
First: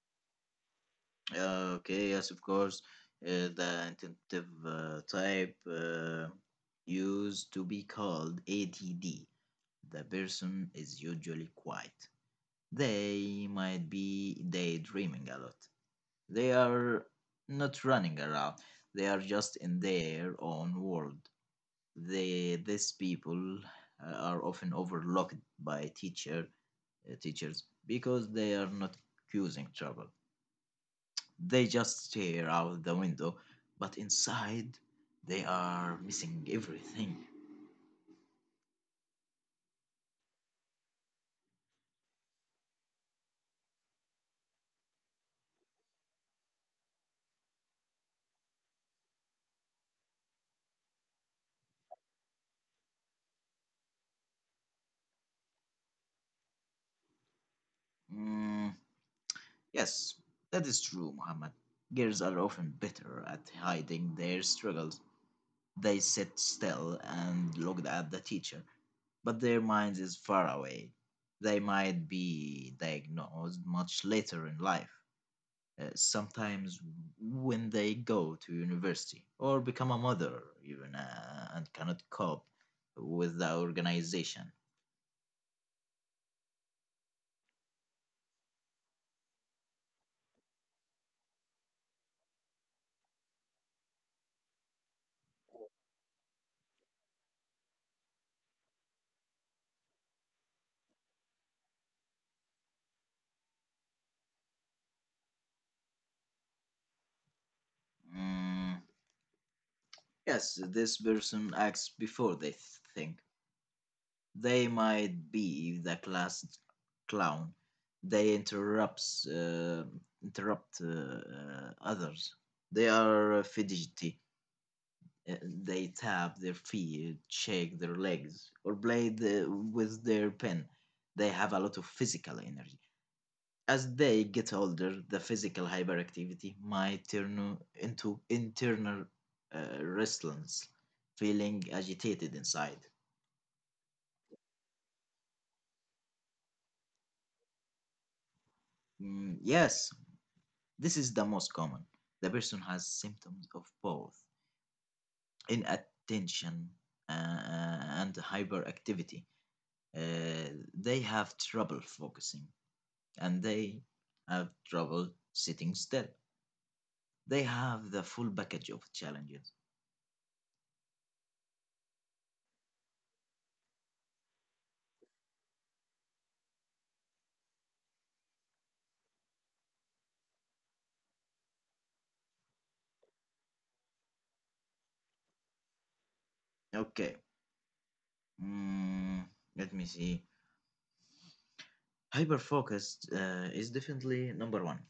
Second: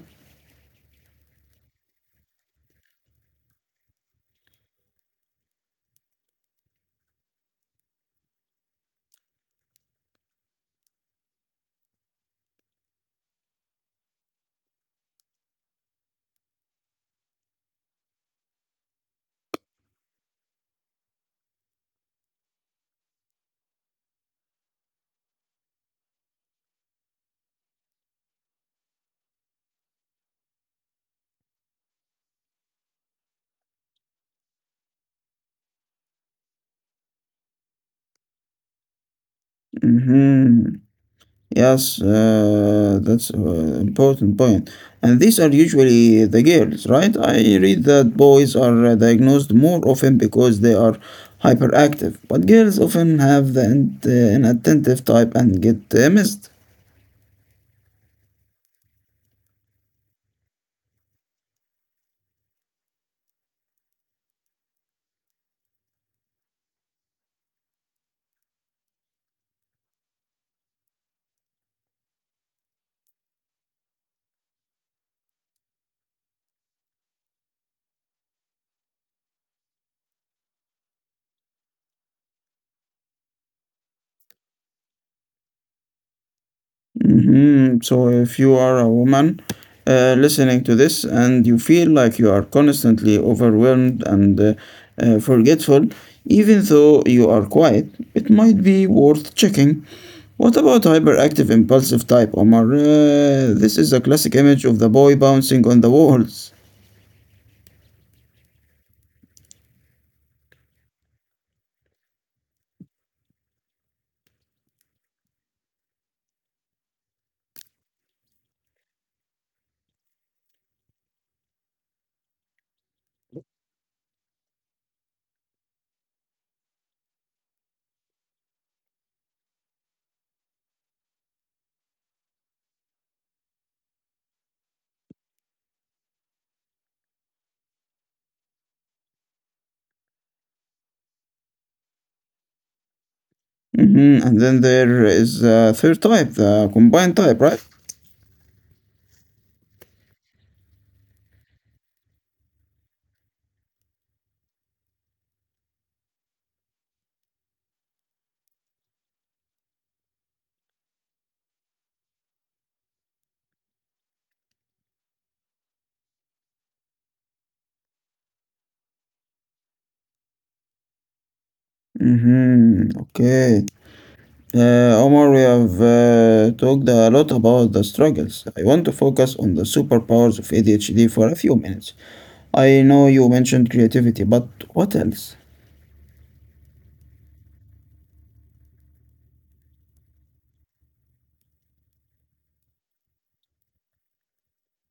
S2: Okay, yes, of course. The intensive type used to be called ATD. The person is usually quiet. They might be daydreaming a lot. They are not running around. They are just in their own world. These people are often overlooked by teachers because they are not causing trouble. They just stare out the window, but inside they are missing everything.
S1: Mm-hmm. Yes, that's important point. And these are usually the girls, right? I read that boys are diagnosed more often because they are hyperactive, but girls often have inattentive type and get missed.
S2: Mm, yes, that is true, Muhammad. Girls are often better at hiding their struggles. They sit still and look at the teacher, but their minds is far away. They might be diagnosed much later in life, sometimes when they go to university or become a mother, even and cannot cope with the organization.
S1: Hmm, so, if you are a woman listening to this and you feel like you are constantly overwhelmed and forgetful, even though you are quiet, it might be worth checking. What about hyperactive impulsive type, Omar? This is a classic image of the boy bouncing on the walls.
S2: Mm, yes, this person acts before they think. They might be the class clown. They interrupt others. They are fidgety. They tap their feet, shake their legs, or play with their pen. They have a lot of physical energy. As they get older, the physical hyperactivity might turn into internal restlessness, feeling agitated inside.
S1: Hmm. And then there is a third type, the combined type, right?
S2: Mm, yes. This is the most common. The person has symptoms of both inattention and hyperactivity. They have trouble focusing and they have trouble sitting still. They have the full package of challenges.
S1: Mm-hmm. Okay. Omar, we have talked a lot about the struggles. I want to focus on the superpowers of ADHD for a few minutes. I know you mentioned creativity, but what else?
S2: Okay, mm, let me see. Hyperfocused is definitely number one.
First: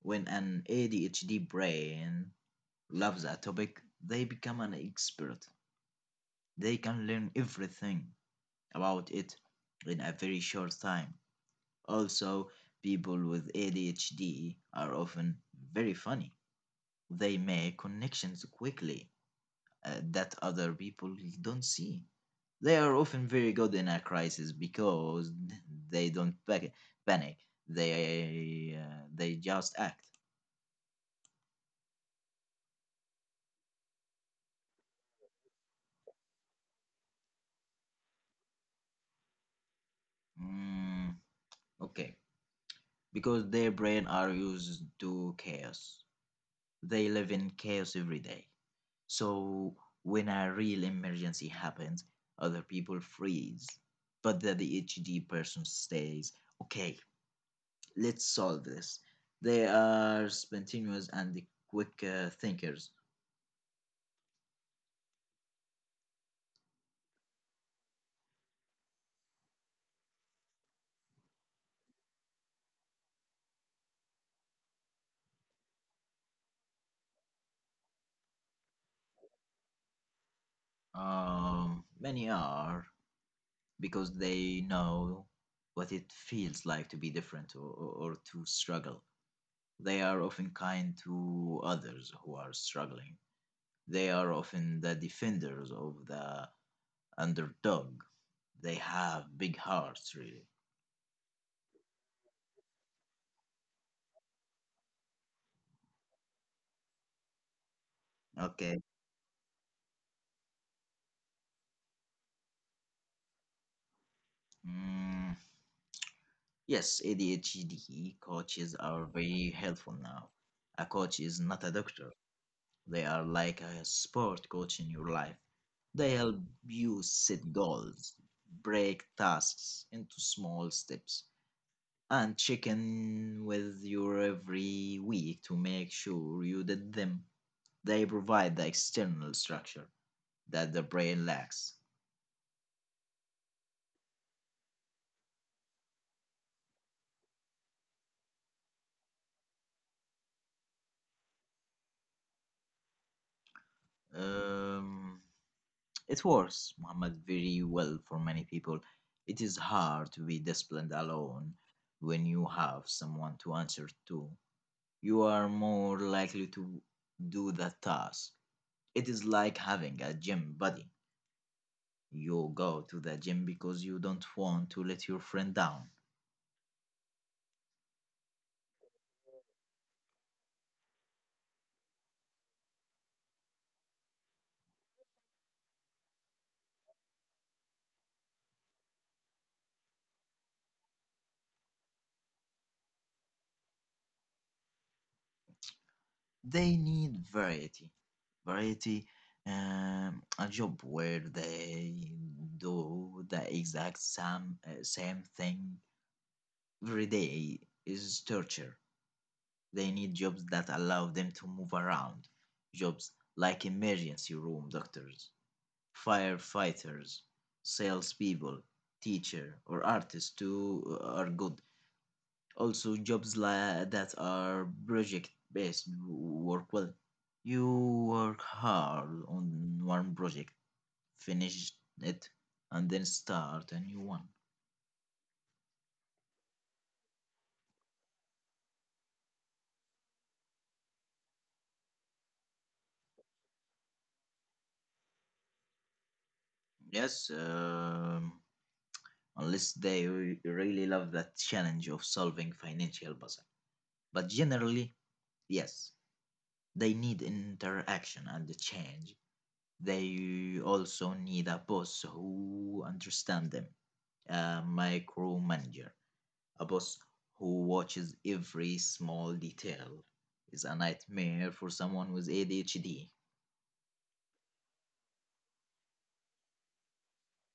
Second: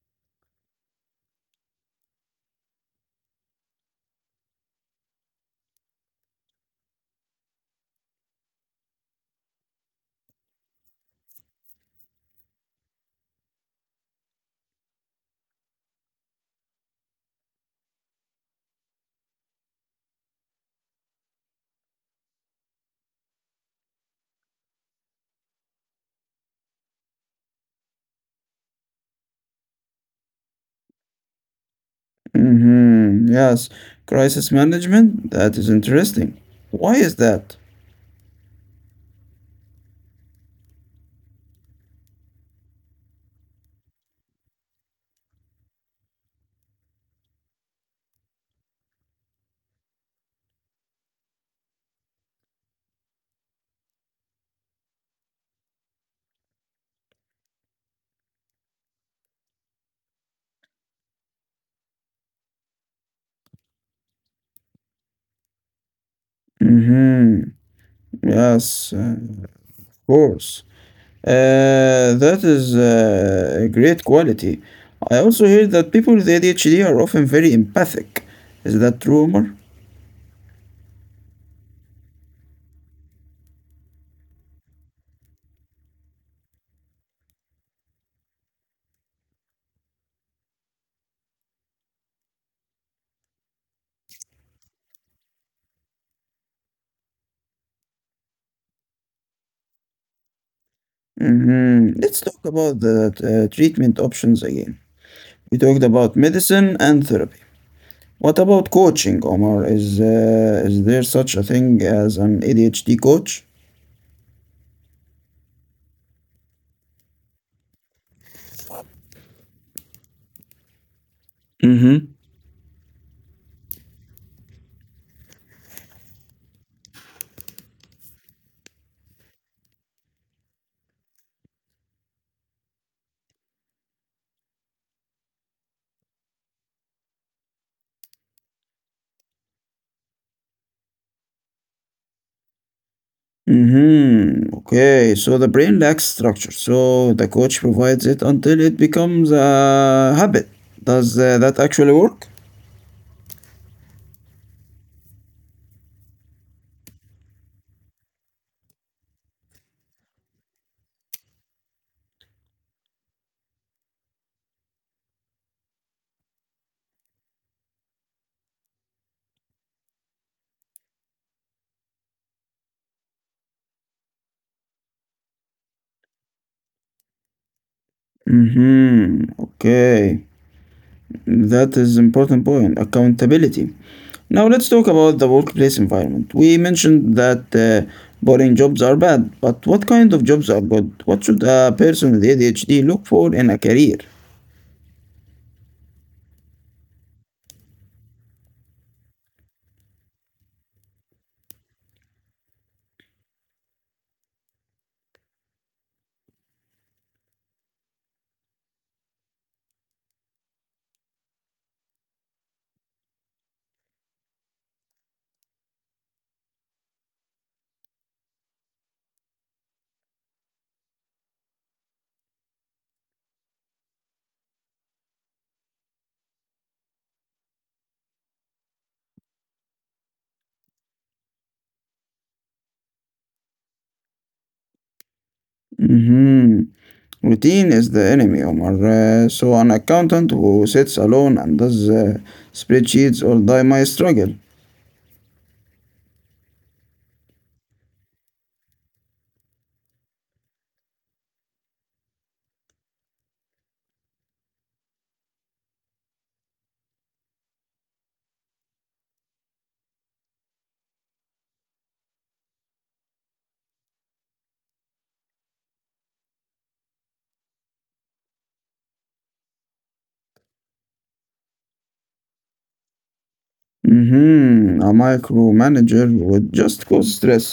S2: When an ADHD brain loves a topic, they become an expert. They can learn everything about it in a very short time. Also, people with ADHD are often very funny. They make connections quickly that other people don't see. They are often very good in a crisis because they don't panic. They just act.
S1: Mm-hmm, yes, crisis management. That is interesting. Why is that?
S2: Mm, okay, because their brain are used to chaos. They live in chaos every day. So when a real emergency happens, other people freeze, but the HD person stays, okay, let's solve this. They are spontaneous and quick thinkers.
S1: Mm-hmm, yes, of course. That is a great quality. I also hear that people with ADHD are often very empathic. Is that true, Omar?
S2: Many are because they know what it feels like to be different, or to struggle. They are often kind to others who are struggling. They are often the defenders of the underdog. They have big hearts, really.
S1: Mhm. Let's talk about the treatment options again. We talked about medicine and therapy. What about
S2: Okay.
S1: coaching, Omar? Is there such a thing as an ADHD coach?
S2: Mm, yes, ADHD coaches are very helpful now. A coach is not a
S1: Mm-hmm.
S2: doctor, they are like a sport coach in your life. They help you set goals, break tasks into small steps, and check in with you every week to make sure you did them. They provide the external structure that the brain lacks.
S1: Mm-hmm. Okay, so the brain lacks structure, so the coach provides it until it becomes a habit. Does that actually work?
S2: Um, it works, Muhammad, very well for many people. It is hard to be disciplined alone when you have someone to answer to. You are more likely to do that task. It is like having a gym buddy. You go to the gym because you don't want to let your friend down.
S1: Mm-hmm. Okay, that is important point. Accountability. Now let's talk about the workplace environment. We mentioned that boring jobs are bad, but what kind of jobs are good? What should a person with ADHD look for in a career?
S2: They need variety. Variety, a job where they do the exact same thing every day is torture. They need jobs that allow them to move around. Jobs like emergency room doctors, firefighters, salespeople, teacher, or artists too are good. Also, jobs like that are project-based work well. You work hard on one project, finish it, and then start a new one.
S1: Hmm, routine is the enemy, Omar. So an accountant who sits alone and does spreadsheets all day might struggle.
S2: Yes, unless they really love that challenge of solving financial puzzle. But generally, yes, they need interaction and change. They also need a boss who understands them, a micromanager, a boss who watches every small detail. Is a nightmare for someone with ADHD.
S1: Hmm, a micromanager would just cause stress.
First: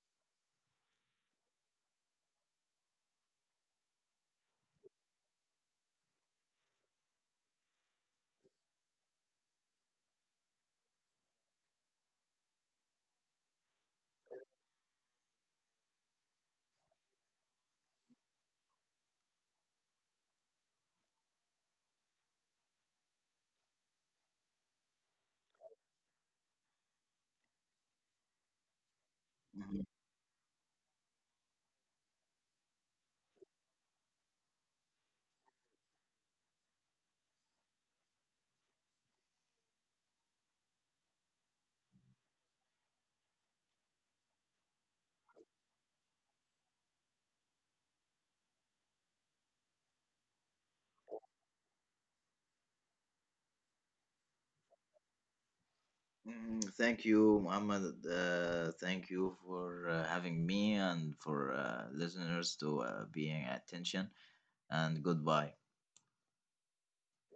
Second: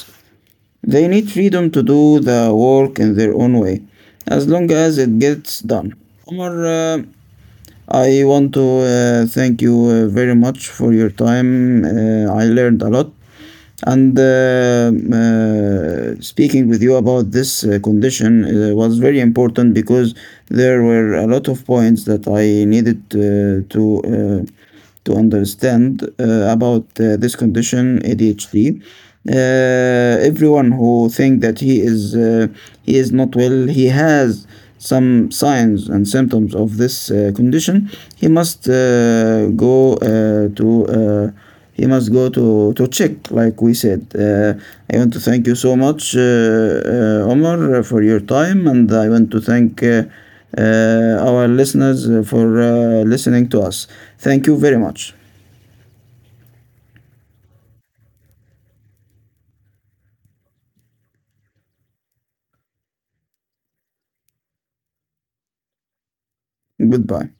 S1: They need freedom to do the work in their own way, as long as it gets done. Omar, I want to thank you very much for your time. I learned a lot. And speaking with you about this condition was very important because there were a lot of points that I needed to understand about this condition ADHD. Everyone who think that he is not well, he has some signs and symptoms of this condition. He must go to he must go to check, like we said. I want to thank you so much, Omar, for your time, and I want to thank. Our listeners for listening to us. Thank you very much.
S2: Thank you, Muhammad. Thank you for having me and for listeners to being attention. And goodbye.
S1: Goodbye.